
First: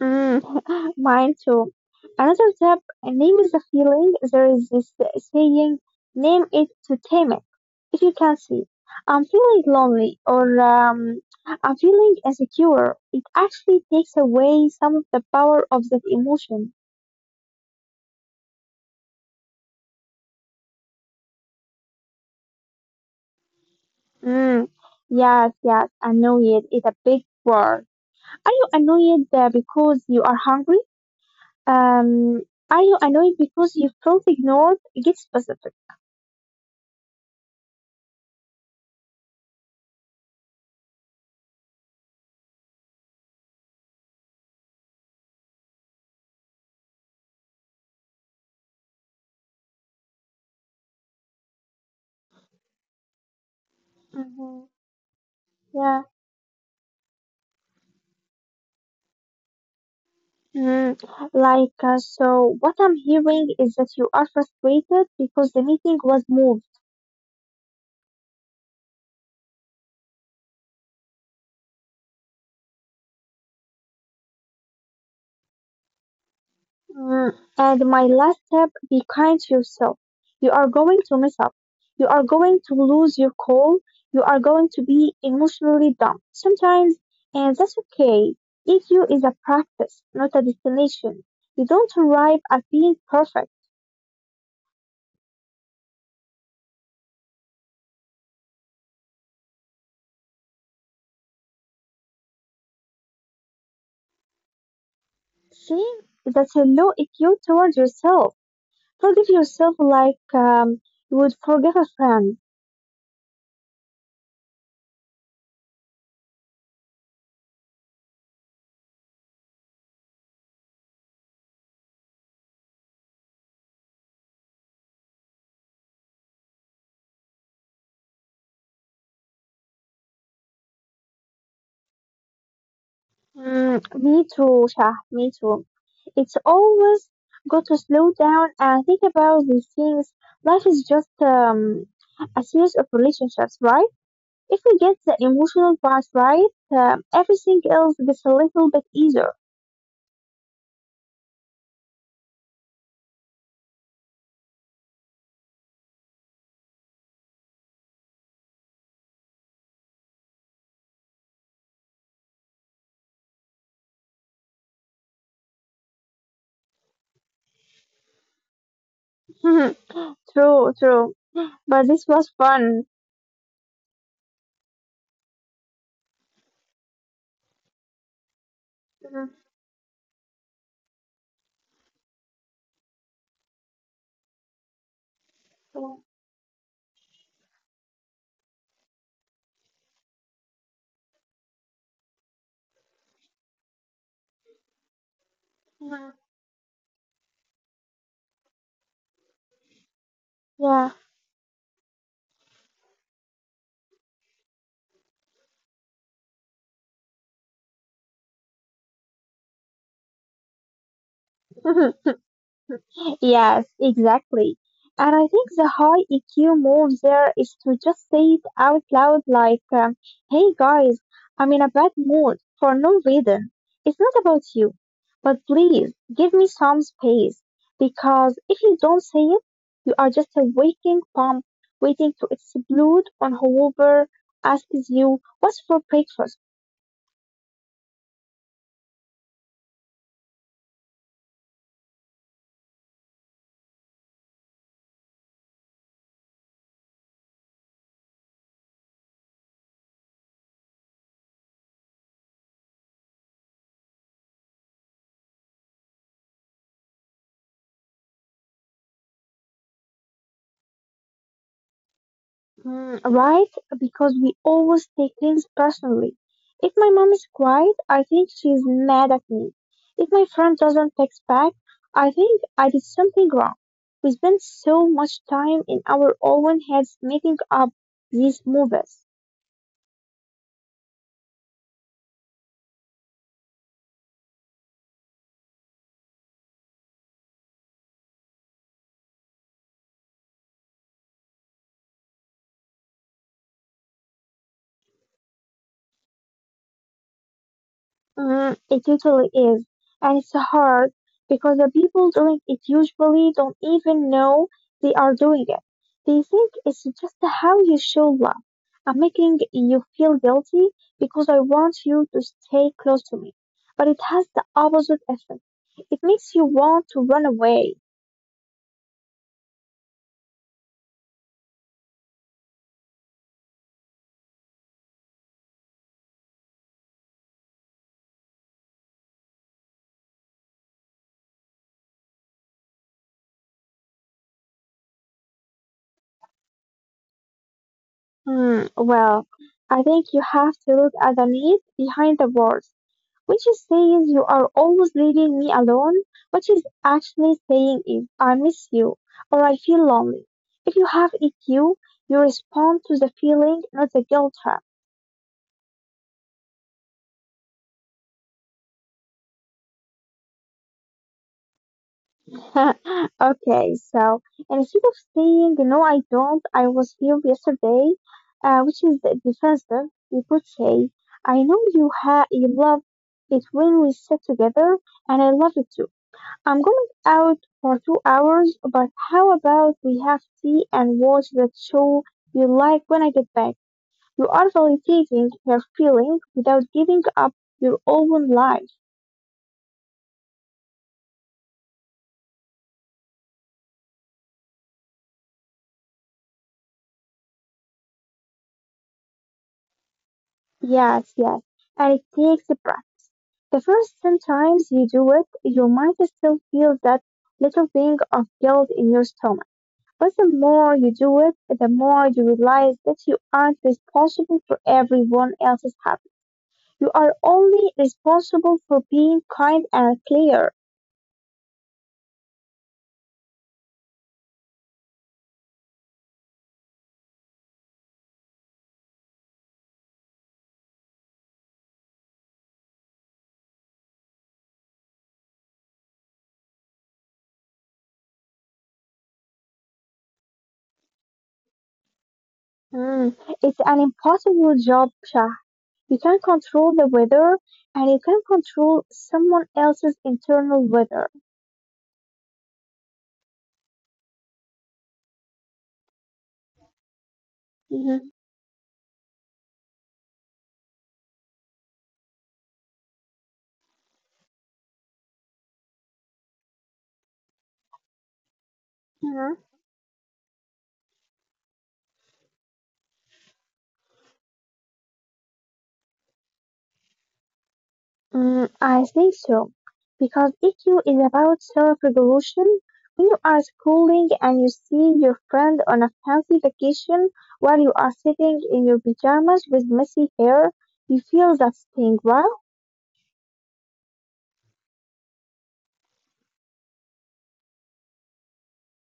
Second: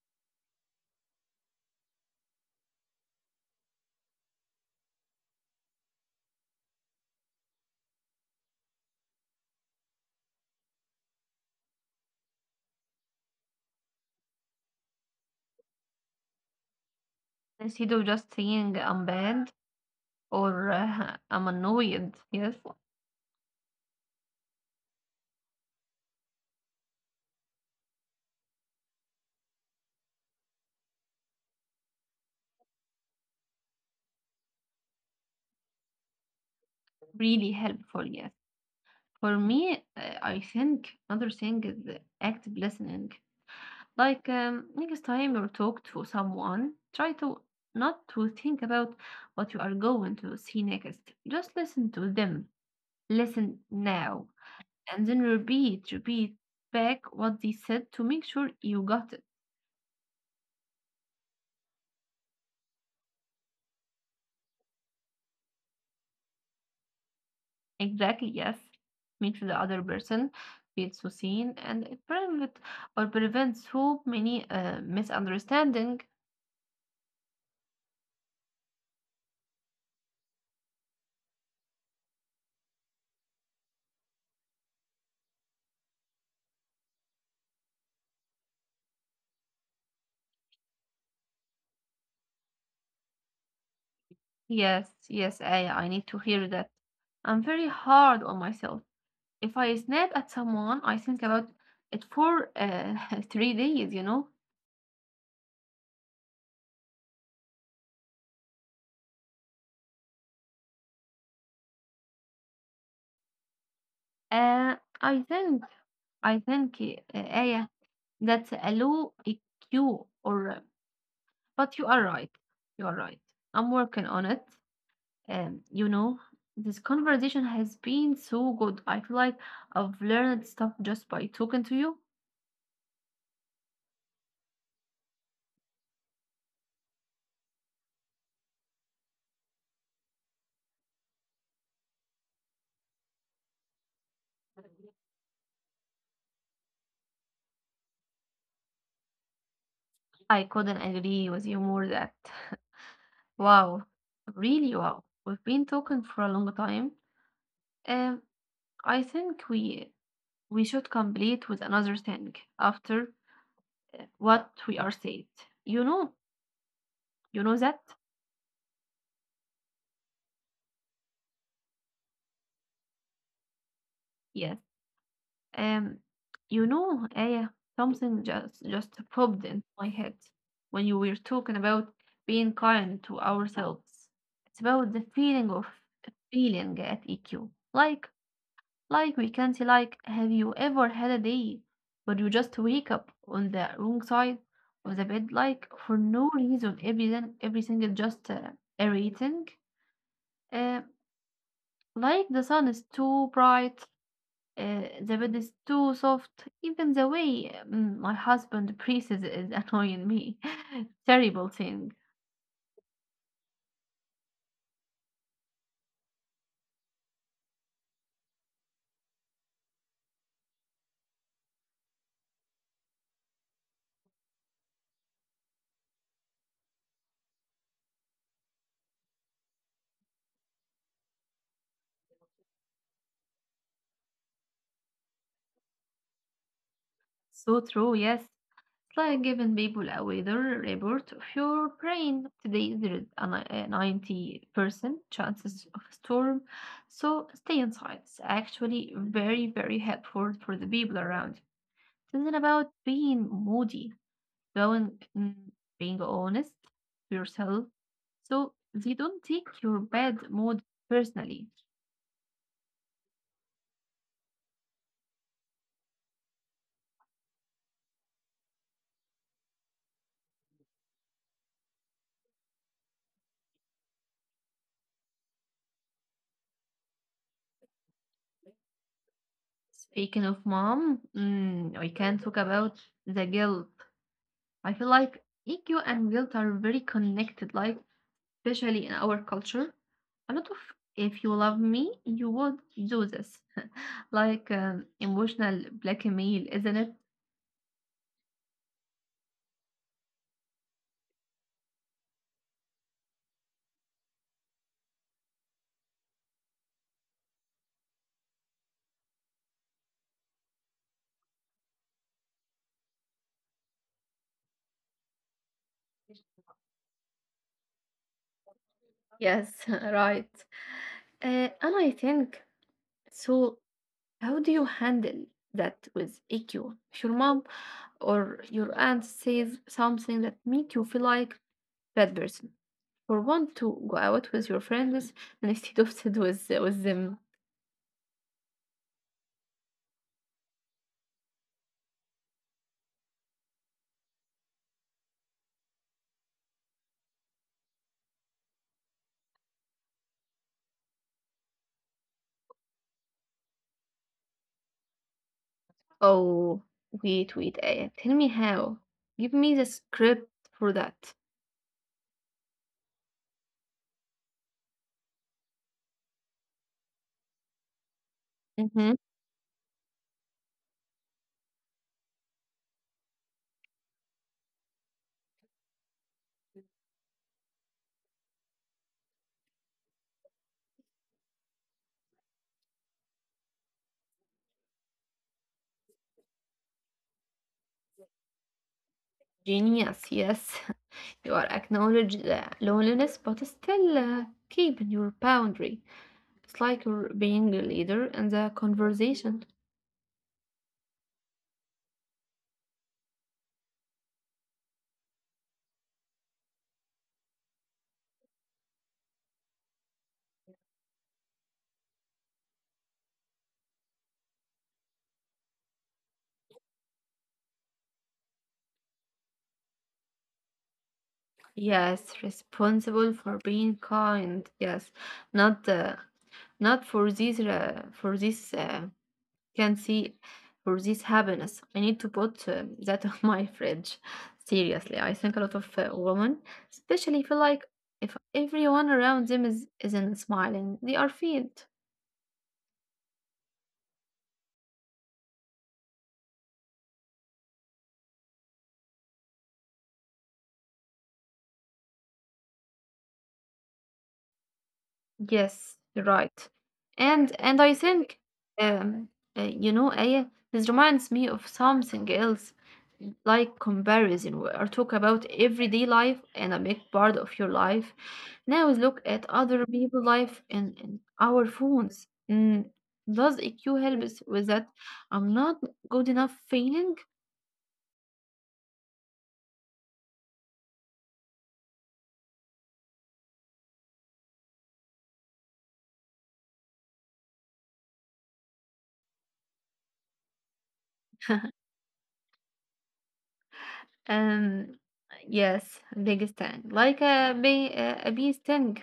Mm, mine too. Another tip, name is the feeling. There is this saying, name it to tame it. If you can see, I'm feeling lonely or I'm feeling insecure. It actually takes away some of the power of that emotion. instead of just saying I'm bad or I'm annoyed. Yes, Mm, yes, yes, annoyed is a big word. Are you annoyed because you are hungry? Um, are you annoyed because you felt ignored? Get specific. really helpful. Yes, for me, I think another thing is active listening. Like, next time you talk to someone, try to not to think about what you are going to see next. Just listen to them. Listen now Mm-hmm. and then repeat, Yeah. repeat back what they said to make sure you got it. Mm, like, so what I'm hearing is that you are frustrated because the meeting was moved. Exactly, yes. Makes the other person feel so seen and it prevent or prevents so many misunderstanding. Mm, and my last step, be kind to yourself. You are going to mess up. You are going to lose your call. You are going to be emotionally dumb sometimes, and that's okay. EQ is a practice, not a destination. You don't arrive at being perfect. Yes, yes, I need to hear that. I'm very hard on myself. If I snap at someone, I think about it for 3 days, you know. See, that's a low EQ towards yourself. Forgive yourself like, you would forgive a friend. I think I think, Aya, that's a low EQ or But you are right. You are right. I'm working on it. And you know, this conversation has been so good. I feel like I've learned stuff just by talking to you. Mm, me too, Shah, me too. It's always good to slow down and think about these things. Life is just a series of relationships, right? If we get the emotional part right, everything else gets a little bit easier. I couldn't agree with you more that. Wow. Really wow. We've been talking for a long time. Um I think we should complete with another thing after, what we are said. You know, you know that? True, true. But this was fun. Yes. Um, you know, Aya, something just Mhm. popped into my head when you were talking about being kind to ourselves. It's about the feeling of feeling at EQ. Like, like we can say, like, have you ever had a day where you just wake up on the wrong side of the bed, like for no reason, everything is just irritating. Uh, Yeah. like the sun is too bright, the bed is too soft. Even the way my husband breathes is annoying me. Terrible thing. Yes, exactly. And I think the high EQ move there is to just say it out loud like, hey guys, I'm in a bad mood for no reason. It's not about you. But please give me some space because if you don't say it, you are just a waking bomb waiting to explode on whoever asks you what's for breakfast. So true, yes. It's like giving people a weather report of your brain. Today there is a a 90% chances of a storm, so stay inside. It's actually very, very helpful for the people around. It's not about being moody. Going, mm, being honest to yourself so they don't take your bad mood personally. Mm, right? Because we always take things personally. If my mom is quiet, I think she's mad at me. If my friend doesn't text back, I think I did something wrong. We spend so much time in our own heads making up these movies. Speaking of mom, we can talk about the guilt. I feel like EQ and guilt are very connected. Like especially in our culture, a lot of if you love me, you would do this. Like, emotional blackmail, isn't it? Mm, it usually is, and it's hard because the people doing it usually don't even know they are doing it. They think it's just how you show love. I'm making you feel guilty because I want you to stay close to me. But it has the opposite effect. It makes you want to run away. Yes, right. And I think so. How do you handle that with EQ? If your mom or your aunt says something that make you feel like bad person, or want to go out with your friends and if you don't sit with them. Hmm, well, I think you have to look at the need behind the words. What you say is says you are always leaving me alone. What she's actually saying is I miss you or I feel lonely. If you have EQ, you respond to the feeling, not the guilt trap. Oh, wait, wait. Eh, tell me how. Give me the script for that. Okay, so instead of saying no, I don't, I was here yesterday, which is Hmm. defensive, you could say I know you love it when we sit together, and I love it I'm going out for two hours, but how about we have tea and watch that show you like when I get back? You are validating her feelings without giving up your own life. Genius, yes. You are acknowledged the loneliness, but still keeping your boundary. It's like you're being the leader in the conversation. Yes, yes. And it takes a breath. The first 10 times you do it, you might still feel that little thing of guilt in your stomach. But the more you do it, the more you realize that you aren't responsible for everyone else's happiness. You are only responsible for being kind and clear. Yes, responsible for being kind. Yes, not not for this for this. Can see for this happiness. I need to put that on my fridge. Seriously, I think a lot of women, especially, feel like if everyone around them is isn't smiling, they are failed. Hmm, it's an impossible job, Shah. You can't control the weather, and you can control someone else's internal weather. Yes, right. And I Mhm, think um you know, Aya, this reminds me of something else, like comparison. We are talking about everyday life and a big part of your life. Now look at mhm. other people' life and our phones. Does EQ help us with that? I'm not good enough feeling. Mm, I think so. Because EQ is about self-regulation. When you are schooling and you see your friend on a fancy vacation while you are sitting in your pajamas with messy hair, you feel that sting, right? Um, yes, biggest thing, like a big, a bee sting.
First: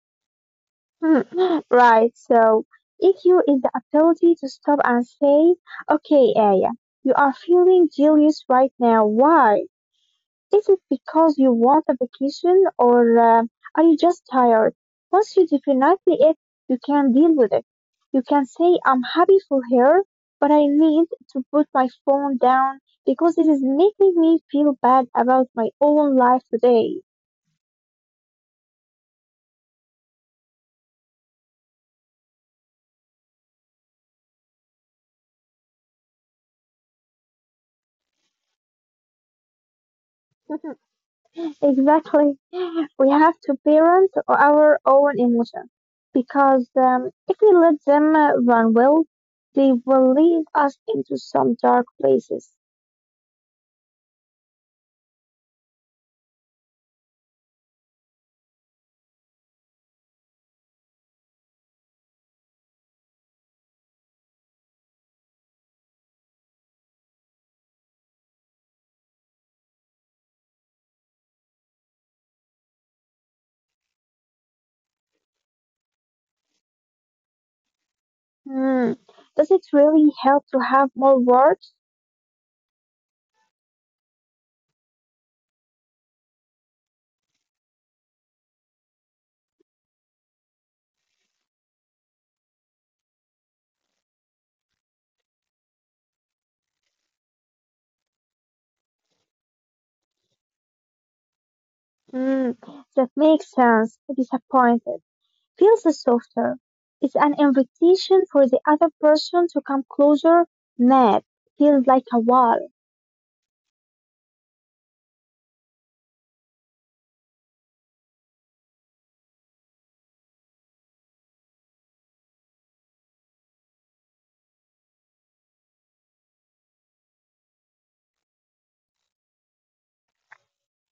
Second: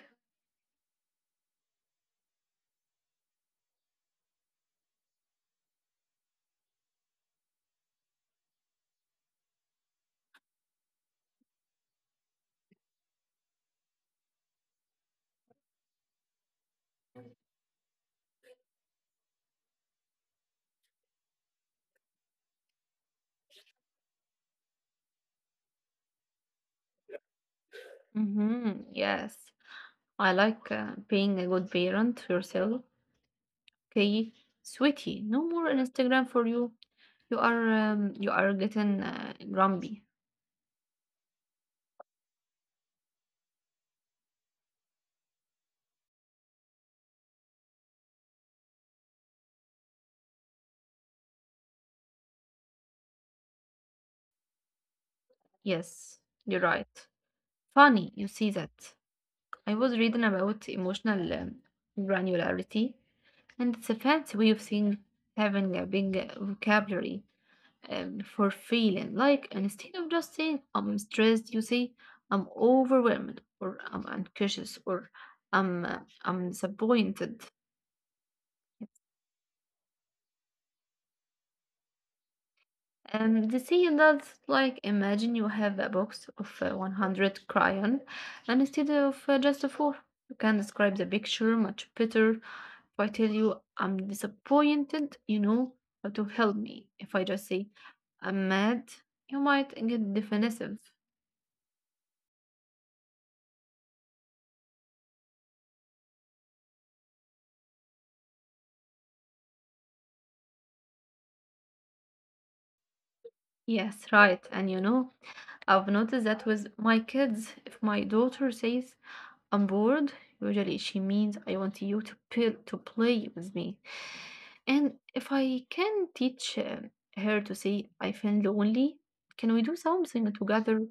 Hmm, right, so EQ is the ability to stop and say, okay, Aya, you are feeling jealous right now. Why? Is it because you want a vacation or are you just tired? Once you define it, you can deal with it. You can say, I'm happy for her, but I need to put my phone down because it is making me feel bad about my own life today. Mm-hmm, yes. I like being a good parent to yourself. Okay, sweetie, no more Instagram for you. You are getting grumpy. Exactly. We have to parent our own emotions because if we let them run wild, they will lead us into some dark places. Yes, you're right. Funny, you see that. I was reading about emotional, granularity, and it's a fancy way of saying having a big vocabulary, for feeling. Like instead of just saying I'm stressed, you say I'm overwhelmed, or I'm anxious, or I'm disappointed. Hmm. Yes. Does it really help to have more words? And the sea adults, like, imagine you have a box of 100 crayon and instead of just four. You can describe the picture much better. If I tell you I'm disappointed, you know how to help me. If I just say I'm mad, you might get defensive. Hmm. That makes sense. Disappointed feels softer. It's an invitation for the other person to come closer. Mad feels like a wall. Yes, right. And you know, I've noticed that with my kids, if my daughter says I'm bored, usually she means I want you to, to play with me. And if I can teach her to say, I feel lonely, can we do something together?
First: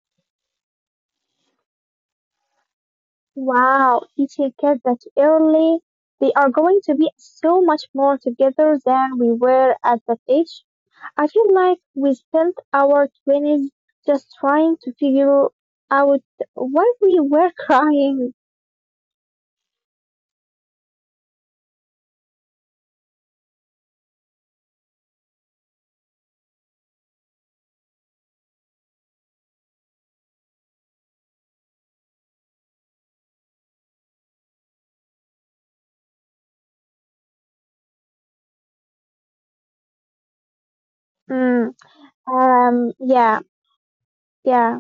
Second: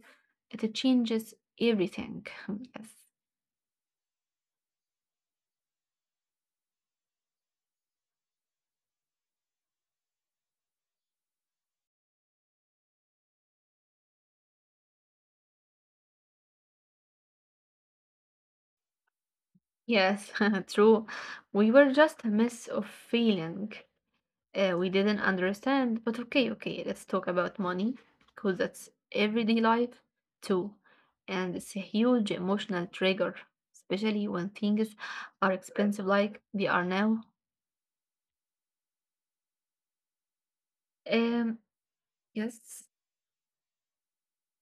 It changes everything. Wow, teaching kids that early, they are going to be so much more together than we were at that age. I feel like we spent our 20s just trying to figure out why we were crying. Yes. Yes, true. We were just a mess of feeling. We didn't understand, but okay, let's talk about money because that's everyday life too. And it's a huge emotional trigger, especially when things are expensive like they are now. Mm, Um, yes. yeah, yeah.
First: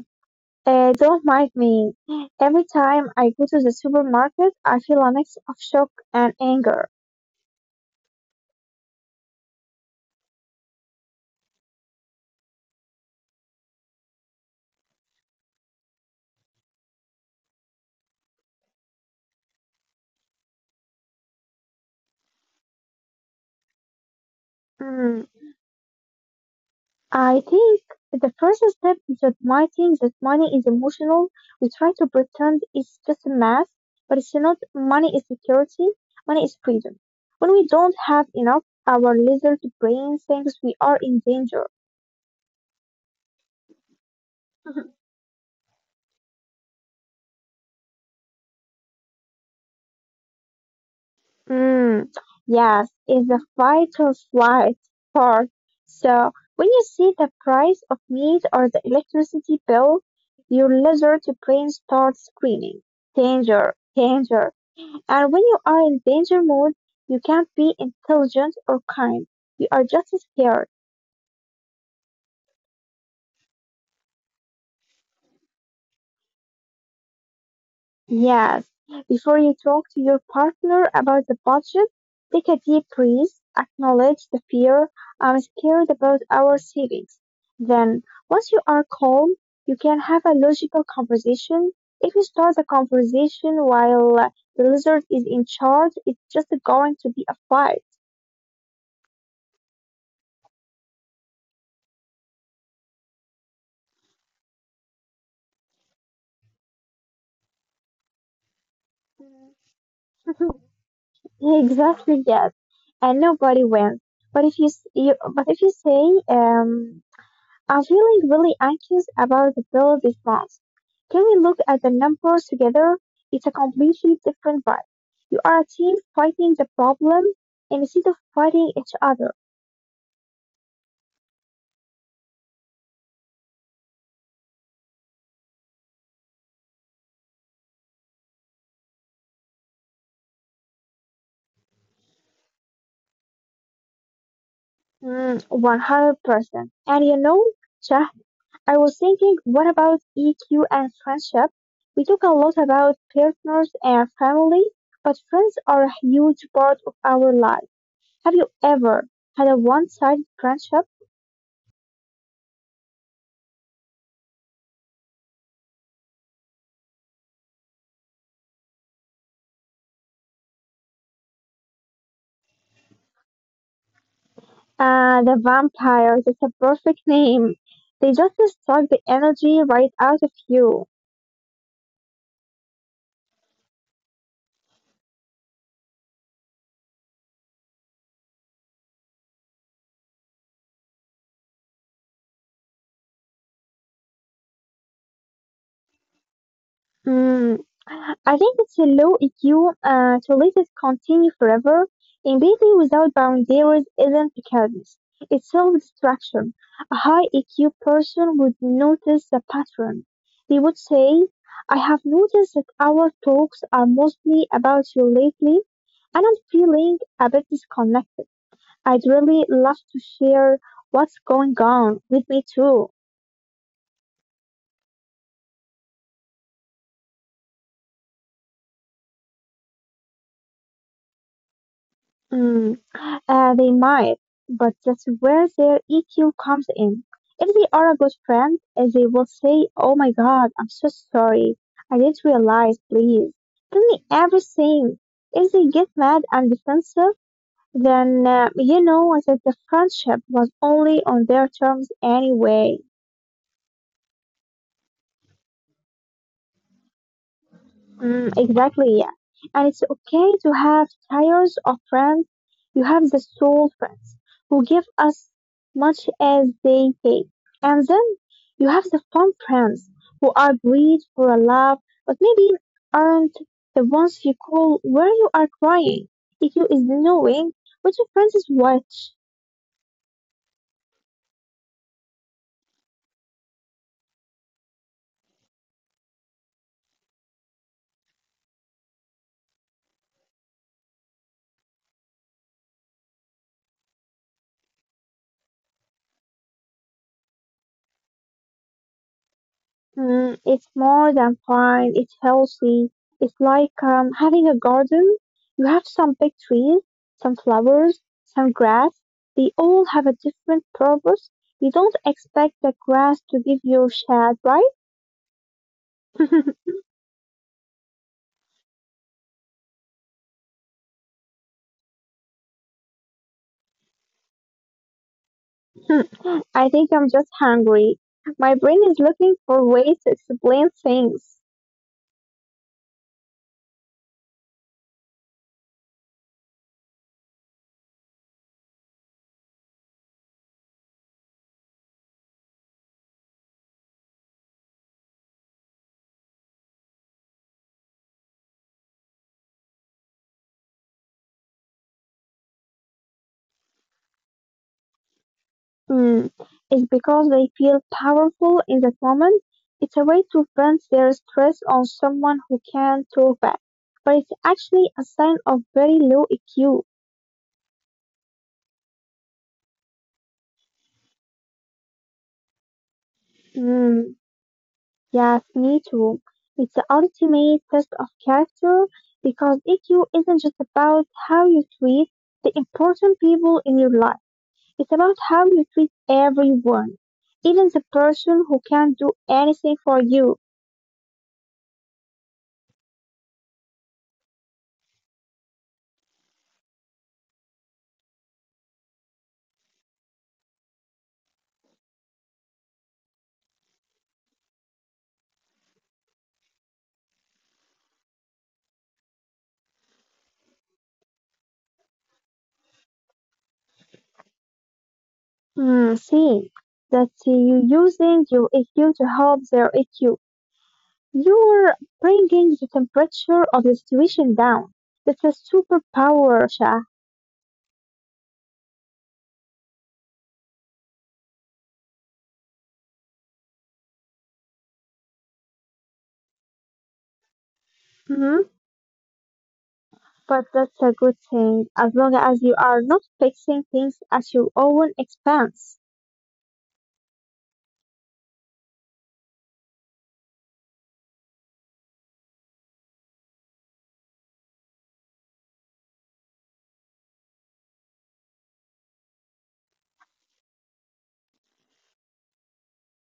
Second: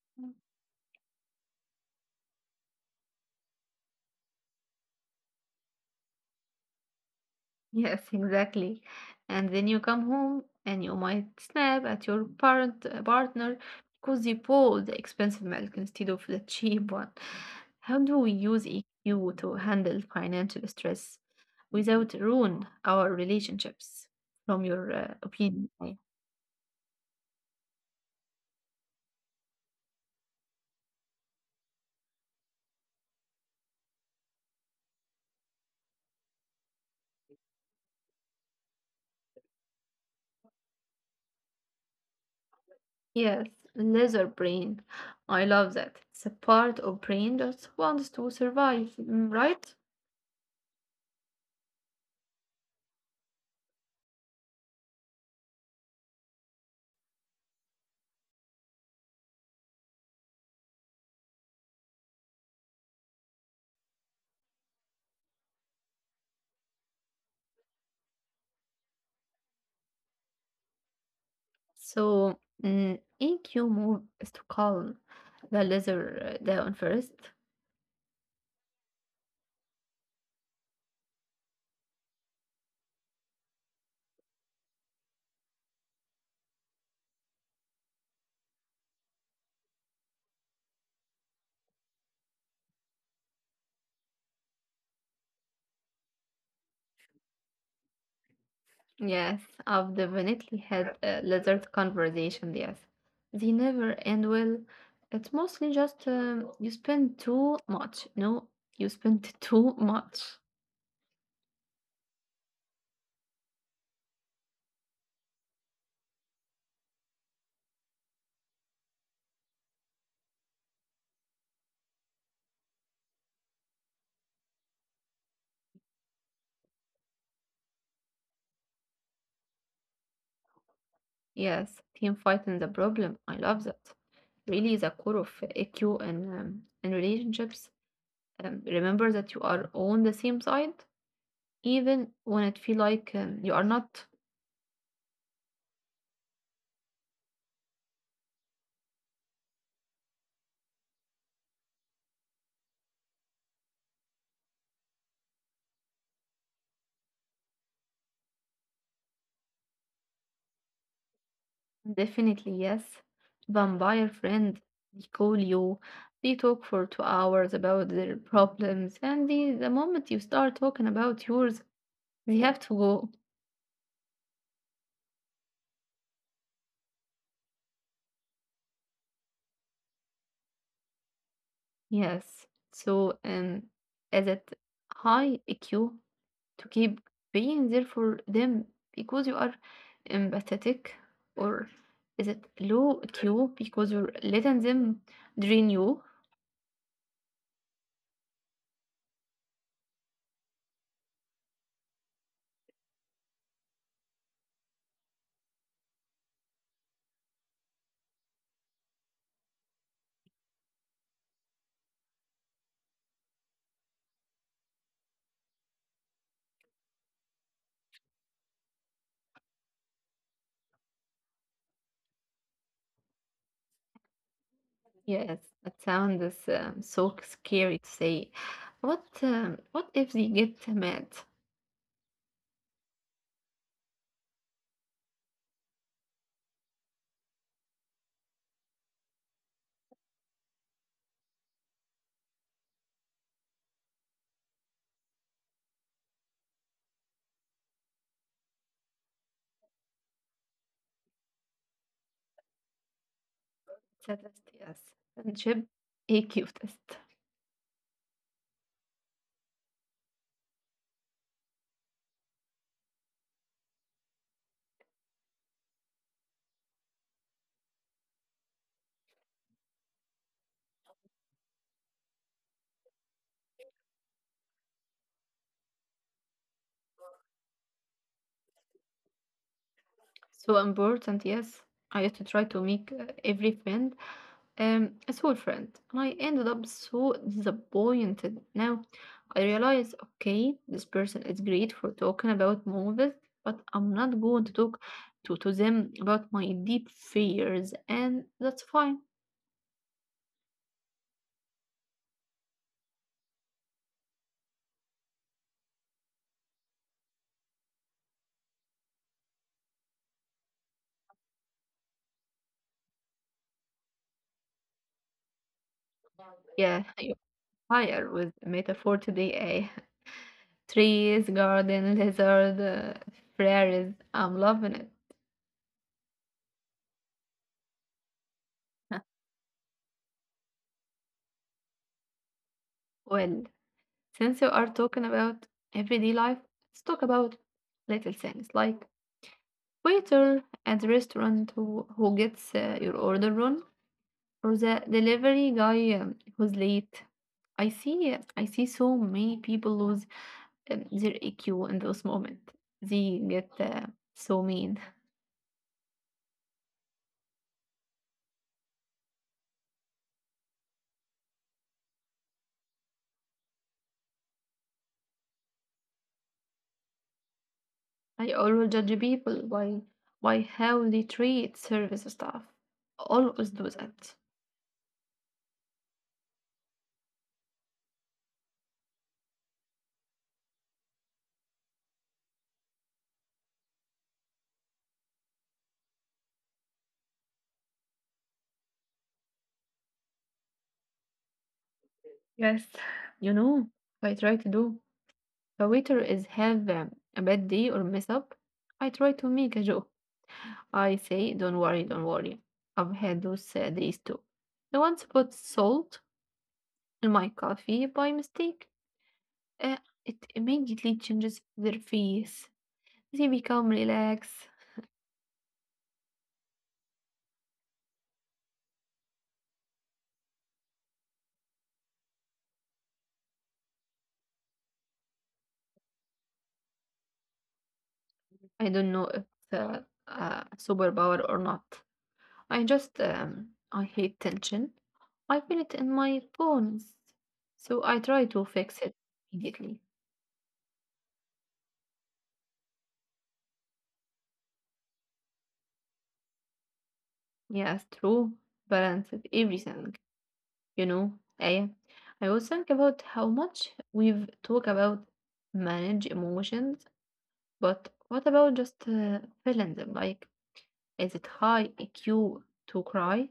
Don't mind me. Every time I go to the supermarket, I feel a mix of shock and anger. Yes, exactly. And then you come home and you might snap at your parent partner because they bought the expensive milk instead of the cheap one. How do we use EQ to handle financial stress without ruin our relationships? From your Mm. opinion, I think the first step is admitting that money is emotional. We try to pretend it's just a math, but it's not. Money is security. Money is freedom. When we don't have enough, our lizard brain thinks we are in danger. yes, laser brain. I love that. It's a part of brain that wants to survive, right? Mm, yes, it's the fight or flight part. So when you see the price of meat or the electricity bill, your lizard brain starts screaming, danger, danger. And when you are in danger mode, you can't be intelligent or kind. You are just scared. So, A Q move is to calm the lizard down first. Yes. Before you talk to your partner about the budget, take a deep breath, acknowledge the fear. I'm scared about our savings. Then, once you are calm, you can have a logical conversation. If you start the conversation while the lizard is in charge, it's just going to be a fight. Yes, I've definitely had a lizard conversation, yes. They never end well. It's mostly just you spend too much. No, you spend too much. Exactly, yes, and nobody wins. But if you say, I'm feeling really anxious about the bill this month. Can we look at the numbers together? It's a completely different vibe. You are a team fighting the problem instead of fighting each other. Yes, team fighting the problem. I love that. Really, the core of EQ and in relationships. Remember that you are on the same side, even when it feel like you are not. Mm, 100%. And you know, I was thinking, what about EQ and friendship? We talk a lot about partners and family, but friends are a huge part of our life. Have you ever had a one-sided friendship? Definitely, yes. Vampire friend, they call you, they talk for 2 hours about their problems, and the moment you start talking about yours, they have to go. Ah, the vampire, that's a perfect name. They just suck the energy right out of you. Yes. So, is it high EQ to keep being there for them because you are empathetic, or is it low EQ because you're letting them drain you? Mm, I think it's a low EQ to let it continue forever. Empathy without boundaries isn't kindness; it's self-destruction. A high EQ person would notice the pattern. They would say, "I have noticed that our talks are mostly about you lately, and I'm feeling a bit disconnected. I'd really love to share what's going on with me too." Yes, that sounds so scary to say. What if they get mad? It's Mm, they might, but that's where their EQ comes in. If they are a good friend, they will say, oh my God, I'm so sorry. I didn't realize, please. Tell me everything. If they get mad and defensive, then you know that the friendship was only on their terms anyway. a test, yes. Friendship AQ test. Mm, exactly, yeah. And it's okay to have tires of friends. You have the soul friends who give us much as they take. And then you have the fun friends who are breed for a love, but maybe aren't the ones you call where you are crying. If you is knowing which friends is which. So important, yes. I used to try to make every friend, a soul friend. And I ended up so disappointed. Now I realize, okay, this person is great for talking about movies, but I'm not going to talk to them about my deep fears, and that's fine. Mm, it's more than fine. It's healthy. It's like having a garden. You have some big trees, some flowers, some grass. They all have a different purpose. You don't expect the grass to give you shade, right? Yeah, fire with a metaphor today. Eh? Trees, garden, lizard, prairies. I'm loving it. I think I'm just hungry. My Huh. brain is looking for ways to explain things. Well, since you are talking about everyday life, let's talk about little things like waiter at the restaurant who gets your order wrong or the delivery guy, who's late. I see so many people lose their EQ in those moments. They get so mean. Hmm. It's because they feel powerful in that moment. It's a way to vent their stress on someone who can talk back. But it's actually a sign of very low EQ. I always judge people by how they treat service staff. Always do that. Hmm. Yes, me too. It's the ultimate test of character because EQ isn't just about how you treat the important people in your life. It's about how you treat everyone, even the person who can't do anything for you. Yes. You know, I try to do. The waiter is have a bad day or mess up. I try to make a joke. I say, "Don't worry, don't worry. I've had those days too." I once put salt in my coffee by mistake. Uh, it immediately changes their face. They become relaxed. Hmm, see, that you using your EQ to help their EQ. You're bringing the temperature of the situation down. That's a superpower, Shah. I don't know if it's a superpower or not. I just, I hate tension. I feel it in my bones. So I try to Hmm. fix it immediately. But that's a good thing, as long as you are not fixing things at your own expense. Yes, true. Balance of everything, you know. I, I was think about how much we've talked about manage emotions, but what about just feeling them? Like, is it high IQ to cry?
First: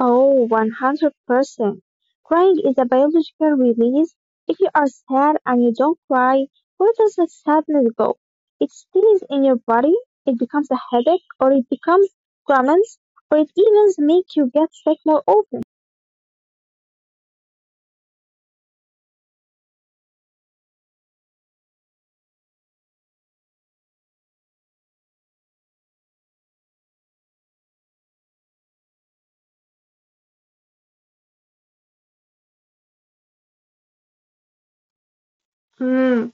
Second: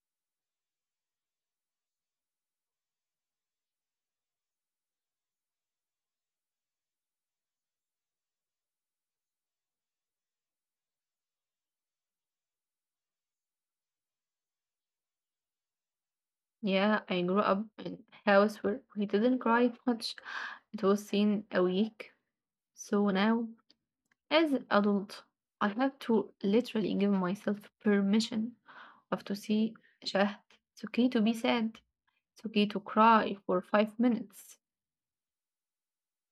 Oh, 100%. Crying is a biological release. If you are sad and you don't cry, where does the sadness go? It stays in your body, it becomes a headache, or it becomes cramps, or it even makes you get sick more often. Yeah, I grew up in a house where we didn't cry much. It was seen a week. So now, as an adult, I have to literally give myself permission. I have to see Shahd. It's okay to be sad. It's okay to cry for five minutes. Hmm.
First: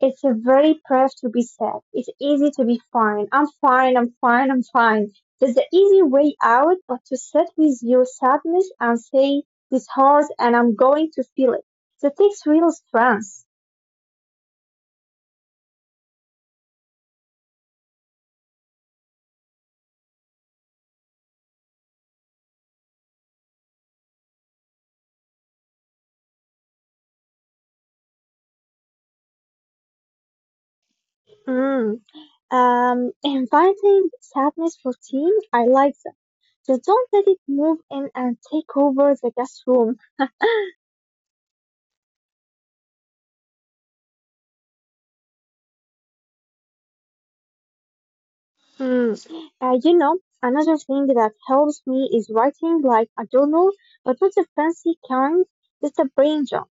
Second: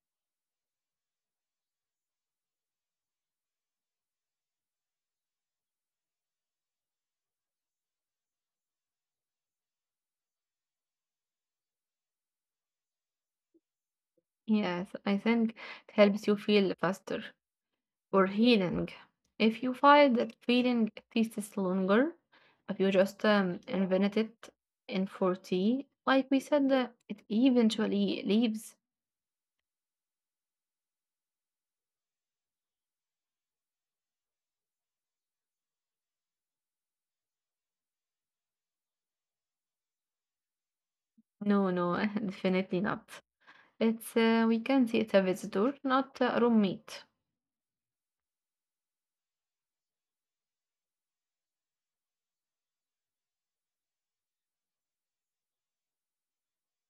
It's a very brave to be sad. It's easy to be fine. I'm fine, I'm fine, I'm fine. There's the easy way out, but to sit with your sadness and say, this hurts and I'm going to feel it. That takes real strength. Yes, I think it helps you feel faster or healing. If you find that feeling takes longer, if you just invent it in 40, like we said, it eventually leaves. Mm. Inviting sadness for tea, I like that. Just don't let it move in and take over the guest room. No, no, definitely not. It's we can see it's a visitor, not a roommate. Mm. Uh, you know, Another thing that helps me is writing like a journal, but not the fancy kind, just a brain job.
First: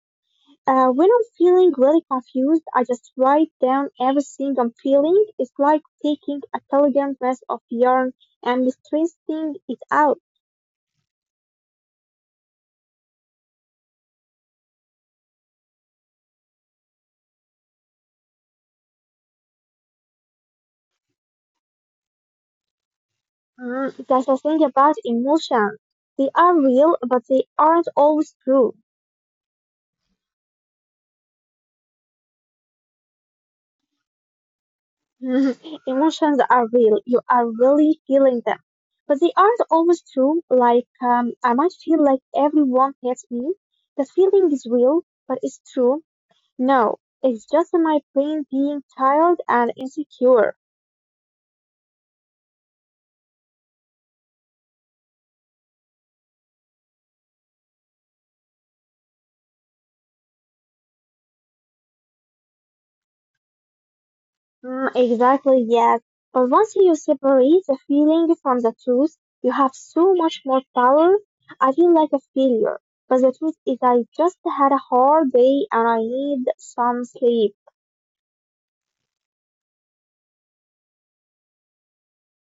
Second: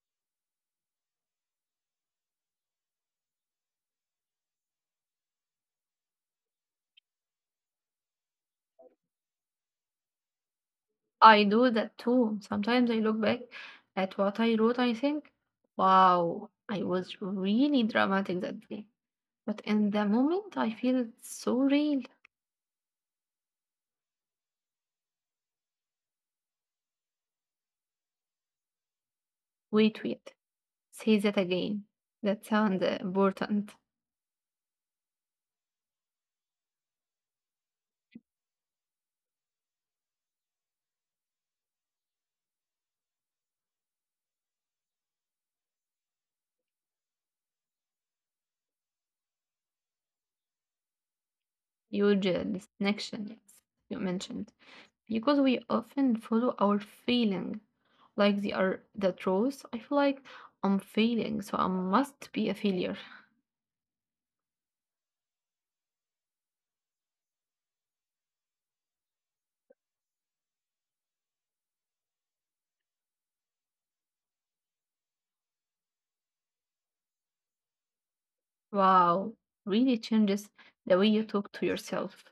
When I'm feeling really confused, I just write down everything I'm feeling. It's like taking a telegram mess of yarn and stressing it out. I do that too. Sometimes I look back at what I wrote, I think, wow, I was really dramatic that day. But in the moment, I feel so real. Mm, that's the thing about emotions. They are real, but they aren't always true. Wait, wait, say that again. That sounds important. Emotions are real. You are really feeling them. But they aren't always true. I might feel like everyone hates me. The feeling is real, but it's true. No, it's just my brain being tired and insecure. Huge disconnection, yes, you mentioned. Because we often follow our feeling like they are the truth. I feel like I'm failing, so I must be a failure. Mm, exactly, yes. But once you separate the feeling from the truth, you have so much more power. I feel like a failure. But the truth is I just had a hard day and I need some sleep. Wow, really changes the way you talk to yourself.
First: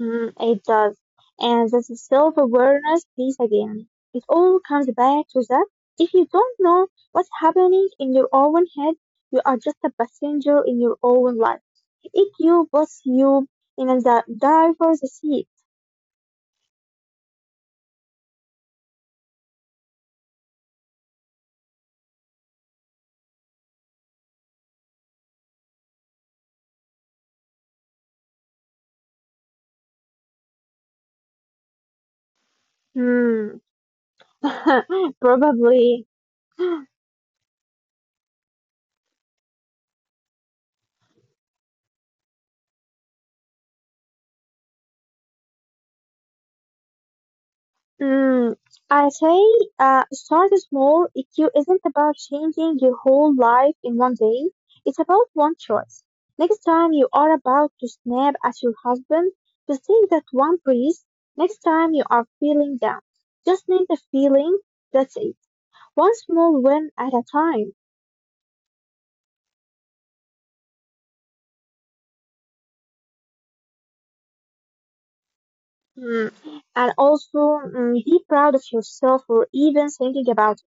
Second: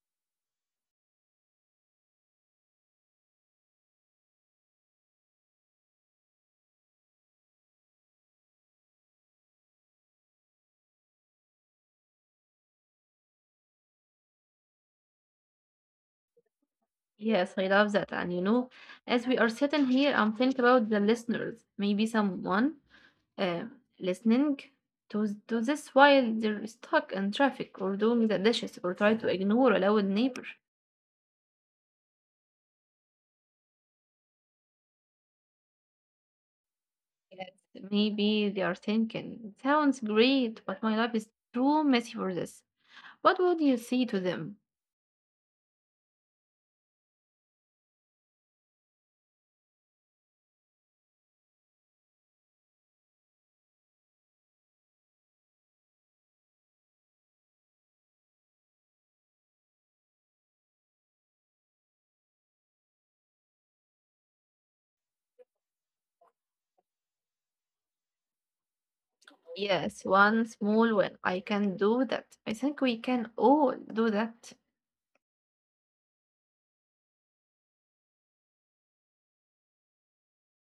Mm, it does. And that's a self-awareness piece again. It all comes back to that. If you don't know what's happening in your own head, you are just a passenger in your own life. It you puts you in the driver's seat. Yes, I love that. And you know, as we are sitting here, I'm thinking about the listeners. Maybe someone uh, listening to this while they're stuck in traffic or doing the dishes or try to ignore a loud neighbor. Hmm. Probably. Yes. Maybe they are thinking, sounds great, but my life is too messy for this. What would you say to them? Mm, I say, start small. EQ isn't about changing your whole life in one day. It's about one choice. Next time you are about to snap at your husband, just take that one breath. Next time you are feeling down, just name the feeling. That's it. One small win at a time. Yes, one small win. I can do that. I think we can all do that. Mm, and also, mm, be proud of yourself for even thinking about.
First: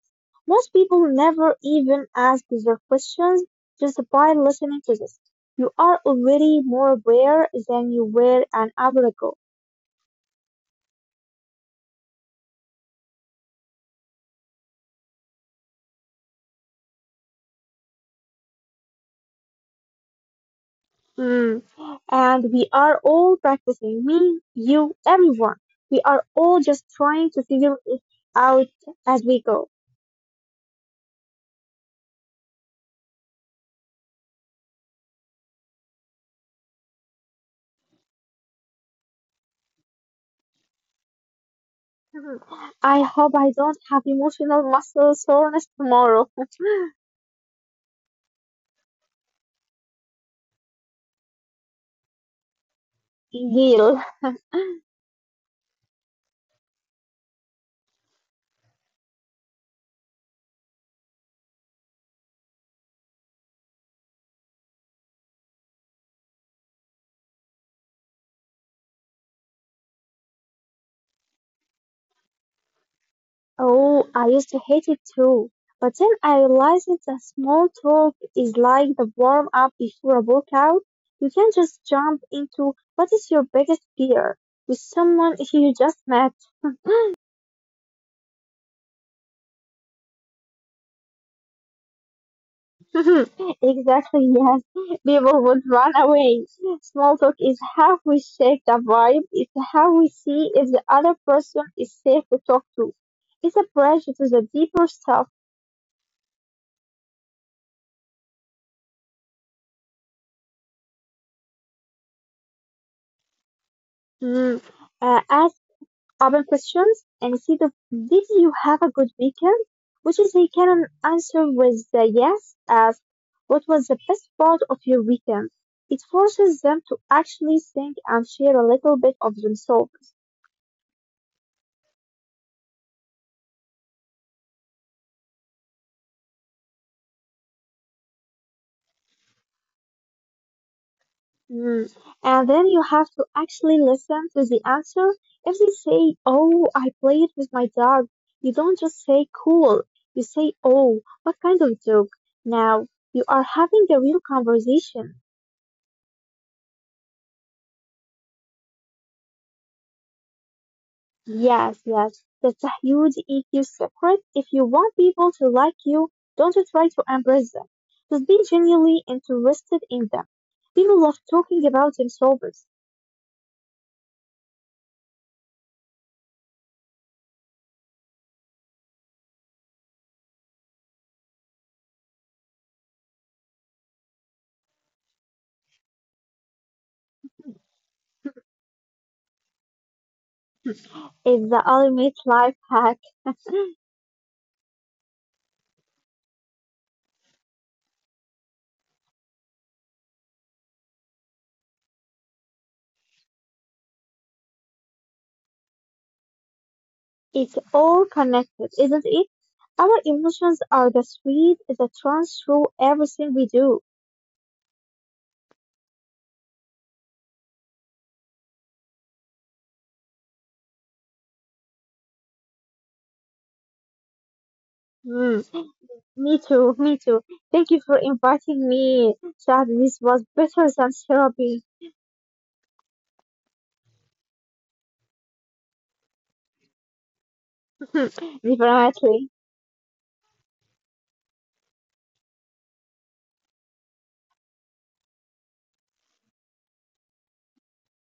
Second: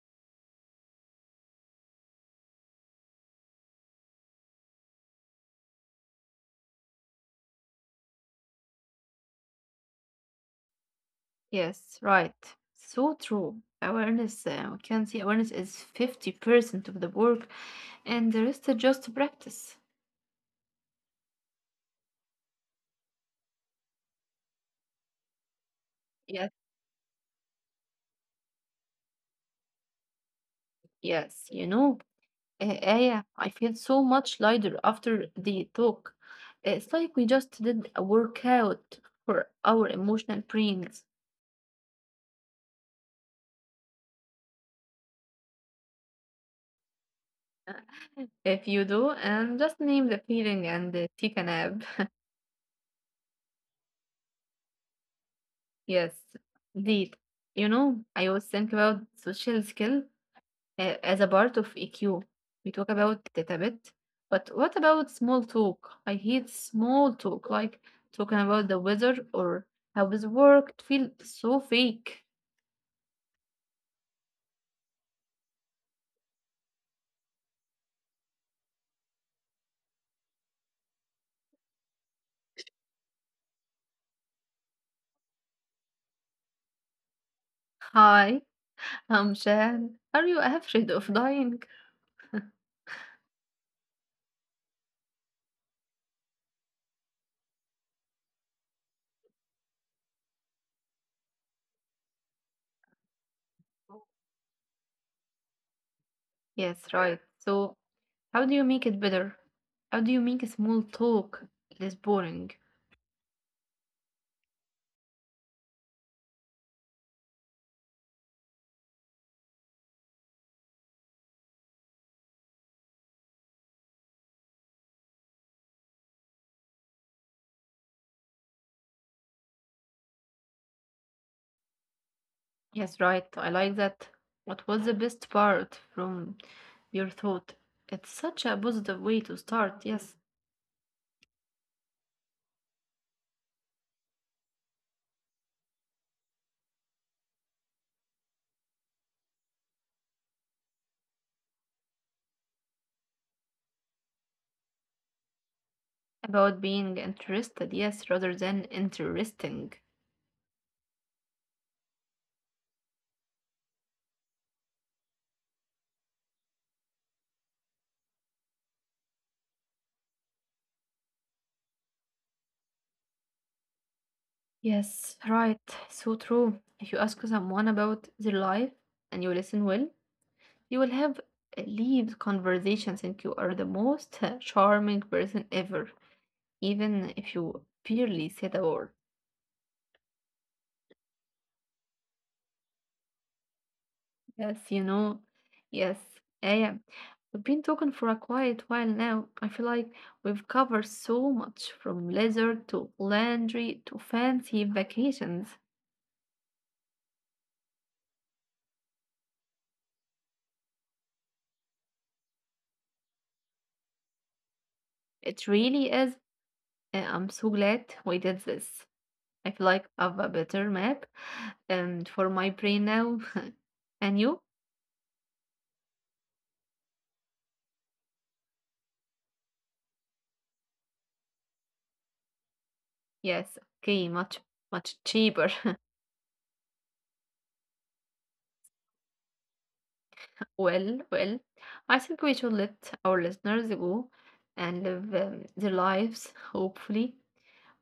Most people never even ask their questions just by listening to this. You are already more aware than you were an hour ago. Yes, right. So true. Awareness, we can see awareness is 50% of the work and the rest is just practice. Mm. And we are all practicing. Me, you, everyone. We are all Yes, just trying to figure it out as we go. yes. You know, Aya, I feel so much lighter after the talk. It's like we just did a workout for our emotional brains. Mhm. I hope I don't have emotional muscle soreness tomorrow. If you do, and just name the feeling and take a nap. Deal. Yes, indeed. You know, I always think about social skill as a part of EQ. We talk about it a bit, but what about small talk? I hate small talk, like talking about the weather or how is work. It feels so fake. Oh, I used to hate it too. But then I realized that the small talk is like the warm up before a workout. You can just jump into what is your biggest fear with someone you just met. Hi, I'm Shan. Are you afraid of dying? Exactly, yes. People would run away. Small talk is how we shake the vibe. It's how we see if the other person is safe to talk to. It's a bridge to the deeper stuff. Yes, right. So, how do you make it better? How do you make a small talk less boring? Mm. Uh, Open questions and see of did you have a good weekend, which is they can answer with the yes, ask what was the best part of your weekend. It forces them to actually think and share a little bit of themselves. Yes, right. I like that. What was the best part from your thought? It's such a positive way to start. Yes. Mm. And then you have to actually listen to the answer. If they say, oh, I played with my dog, you don't just say cool. You say, oh, what kind of dog? Now you are having a real conversation. About being interested, yes, rather than interesting. Yes, yes, that's a huge EQ secret. If you want people to like you, don't try to impress them. Just be genuinely interested in them. People love talking about themselves. Yes, right. So true. If you ask someone about their life and you listen well, you will have lived conversations and you are the most charming person ever, even if you barely said a word. It's the ultimate life hack. Yes, you know. Yes, yeah, yeah. We've been talking for a quiet while now. I feel like we've covered so much, from leisure to laundry to fancy vacations. It's all connected, isn't it? Our emotions are the thread that runs through everything we do. It really is. I'm so glad we did this. I feel like I have a better map and for my brain now. And you? Hmm. Me too, me too. Thank you for inviting me, Chad. This was better than therapy. Yes, okay, much cheaper. Definitely. Well, well, I think we should let our listeners go and live their lives, hopefully,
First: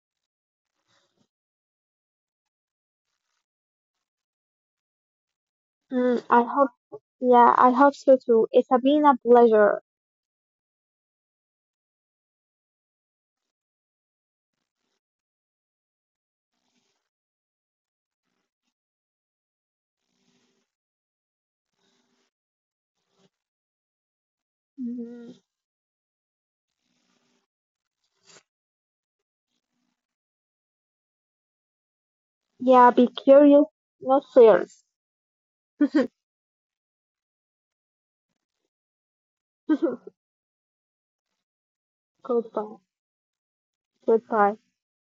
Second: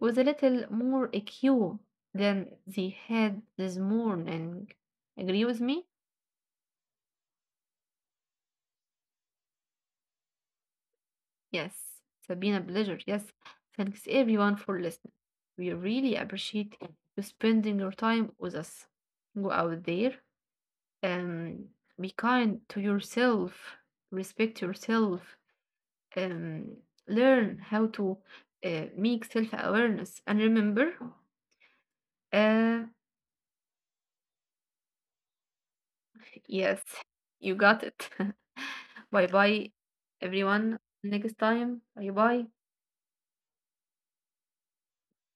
with a little more EQ than they had this morning. Agree with me? Mm, I hope, yeah, I hope so too. It's a been a pleasure. Yes, it has been a pleasure. Yes, thanks everyone for listening. We really appreciate you spending your time with us. Go out there and be kind to yourself, respect Mm, yourself, and learn how to make self awareness. And remember, uh, yeah, be curious, not fierce. yes, you got it. Bye bye, everyone. Next time, bye bye. Goodbye. Goodbye.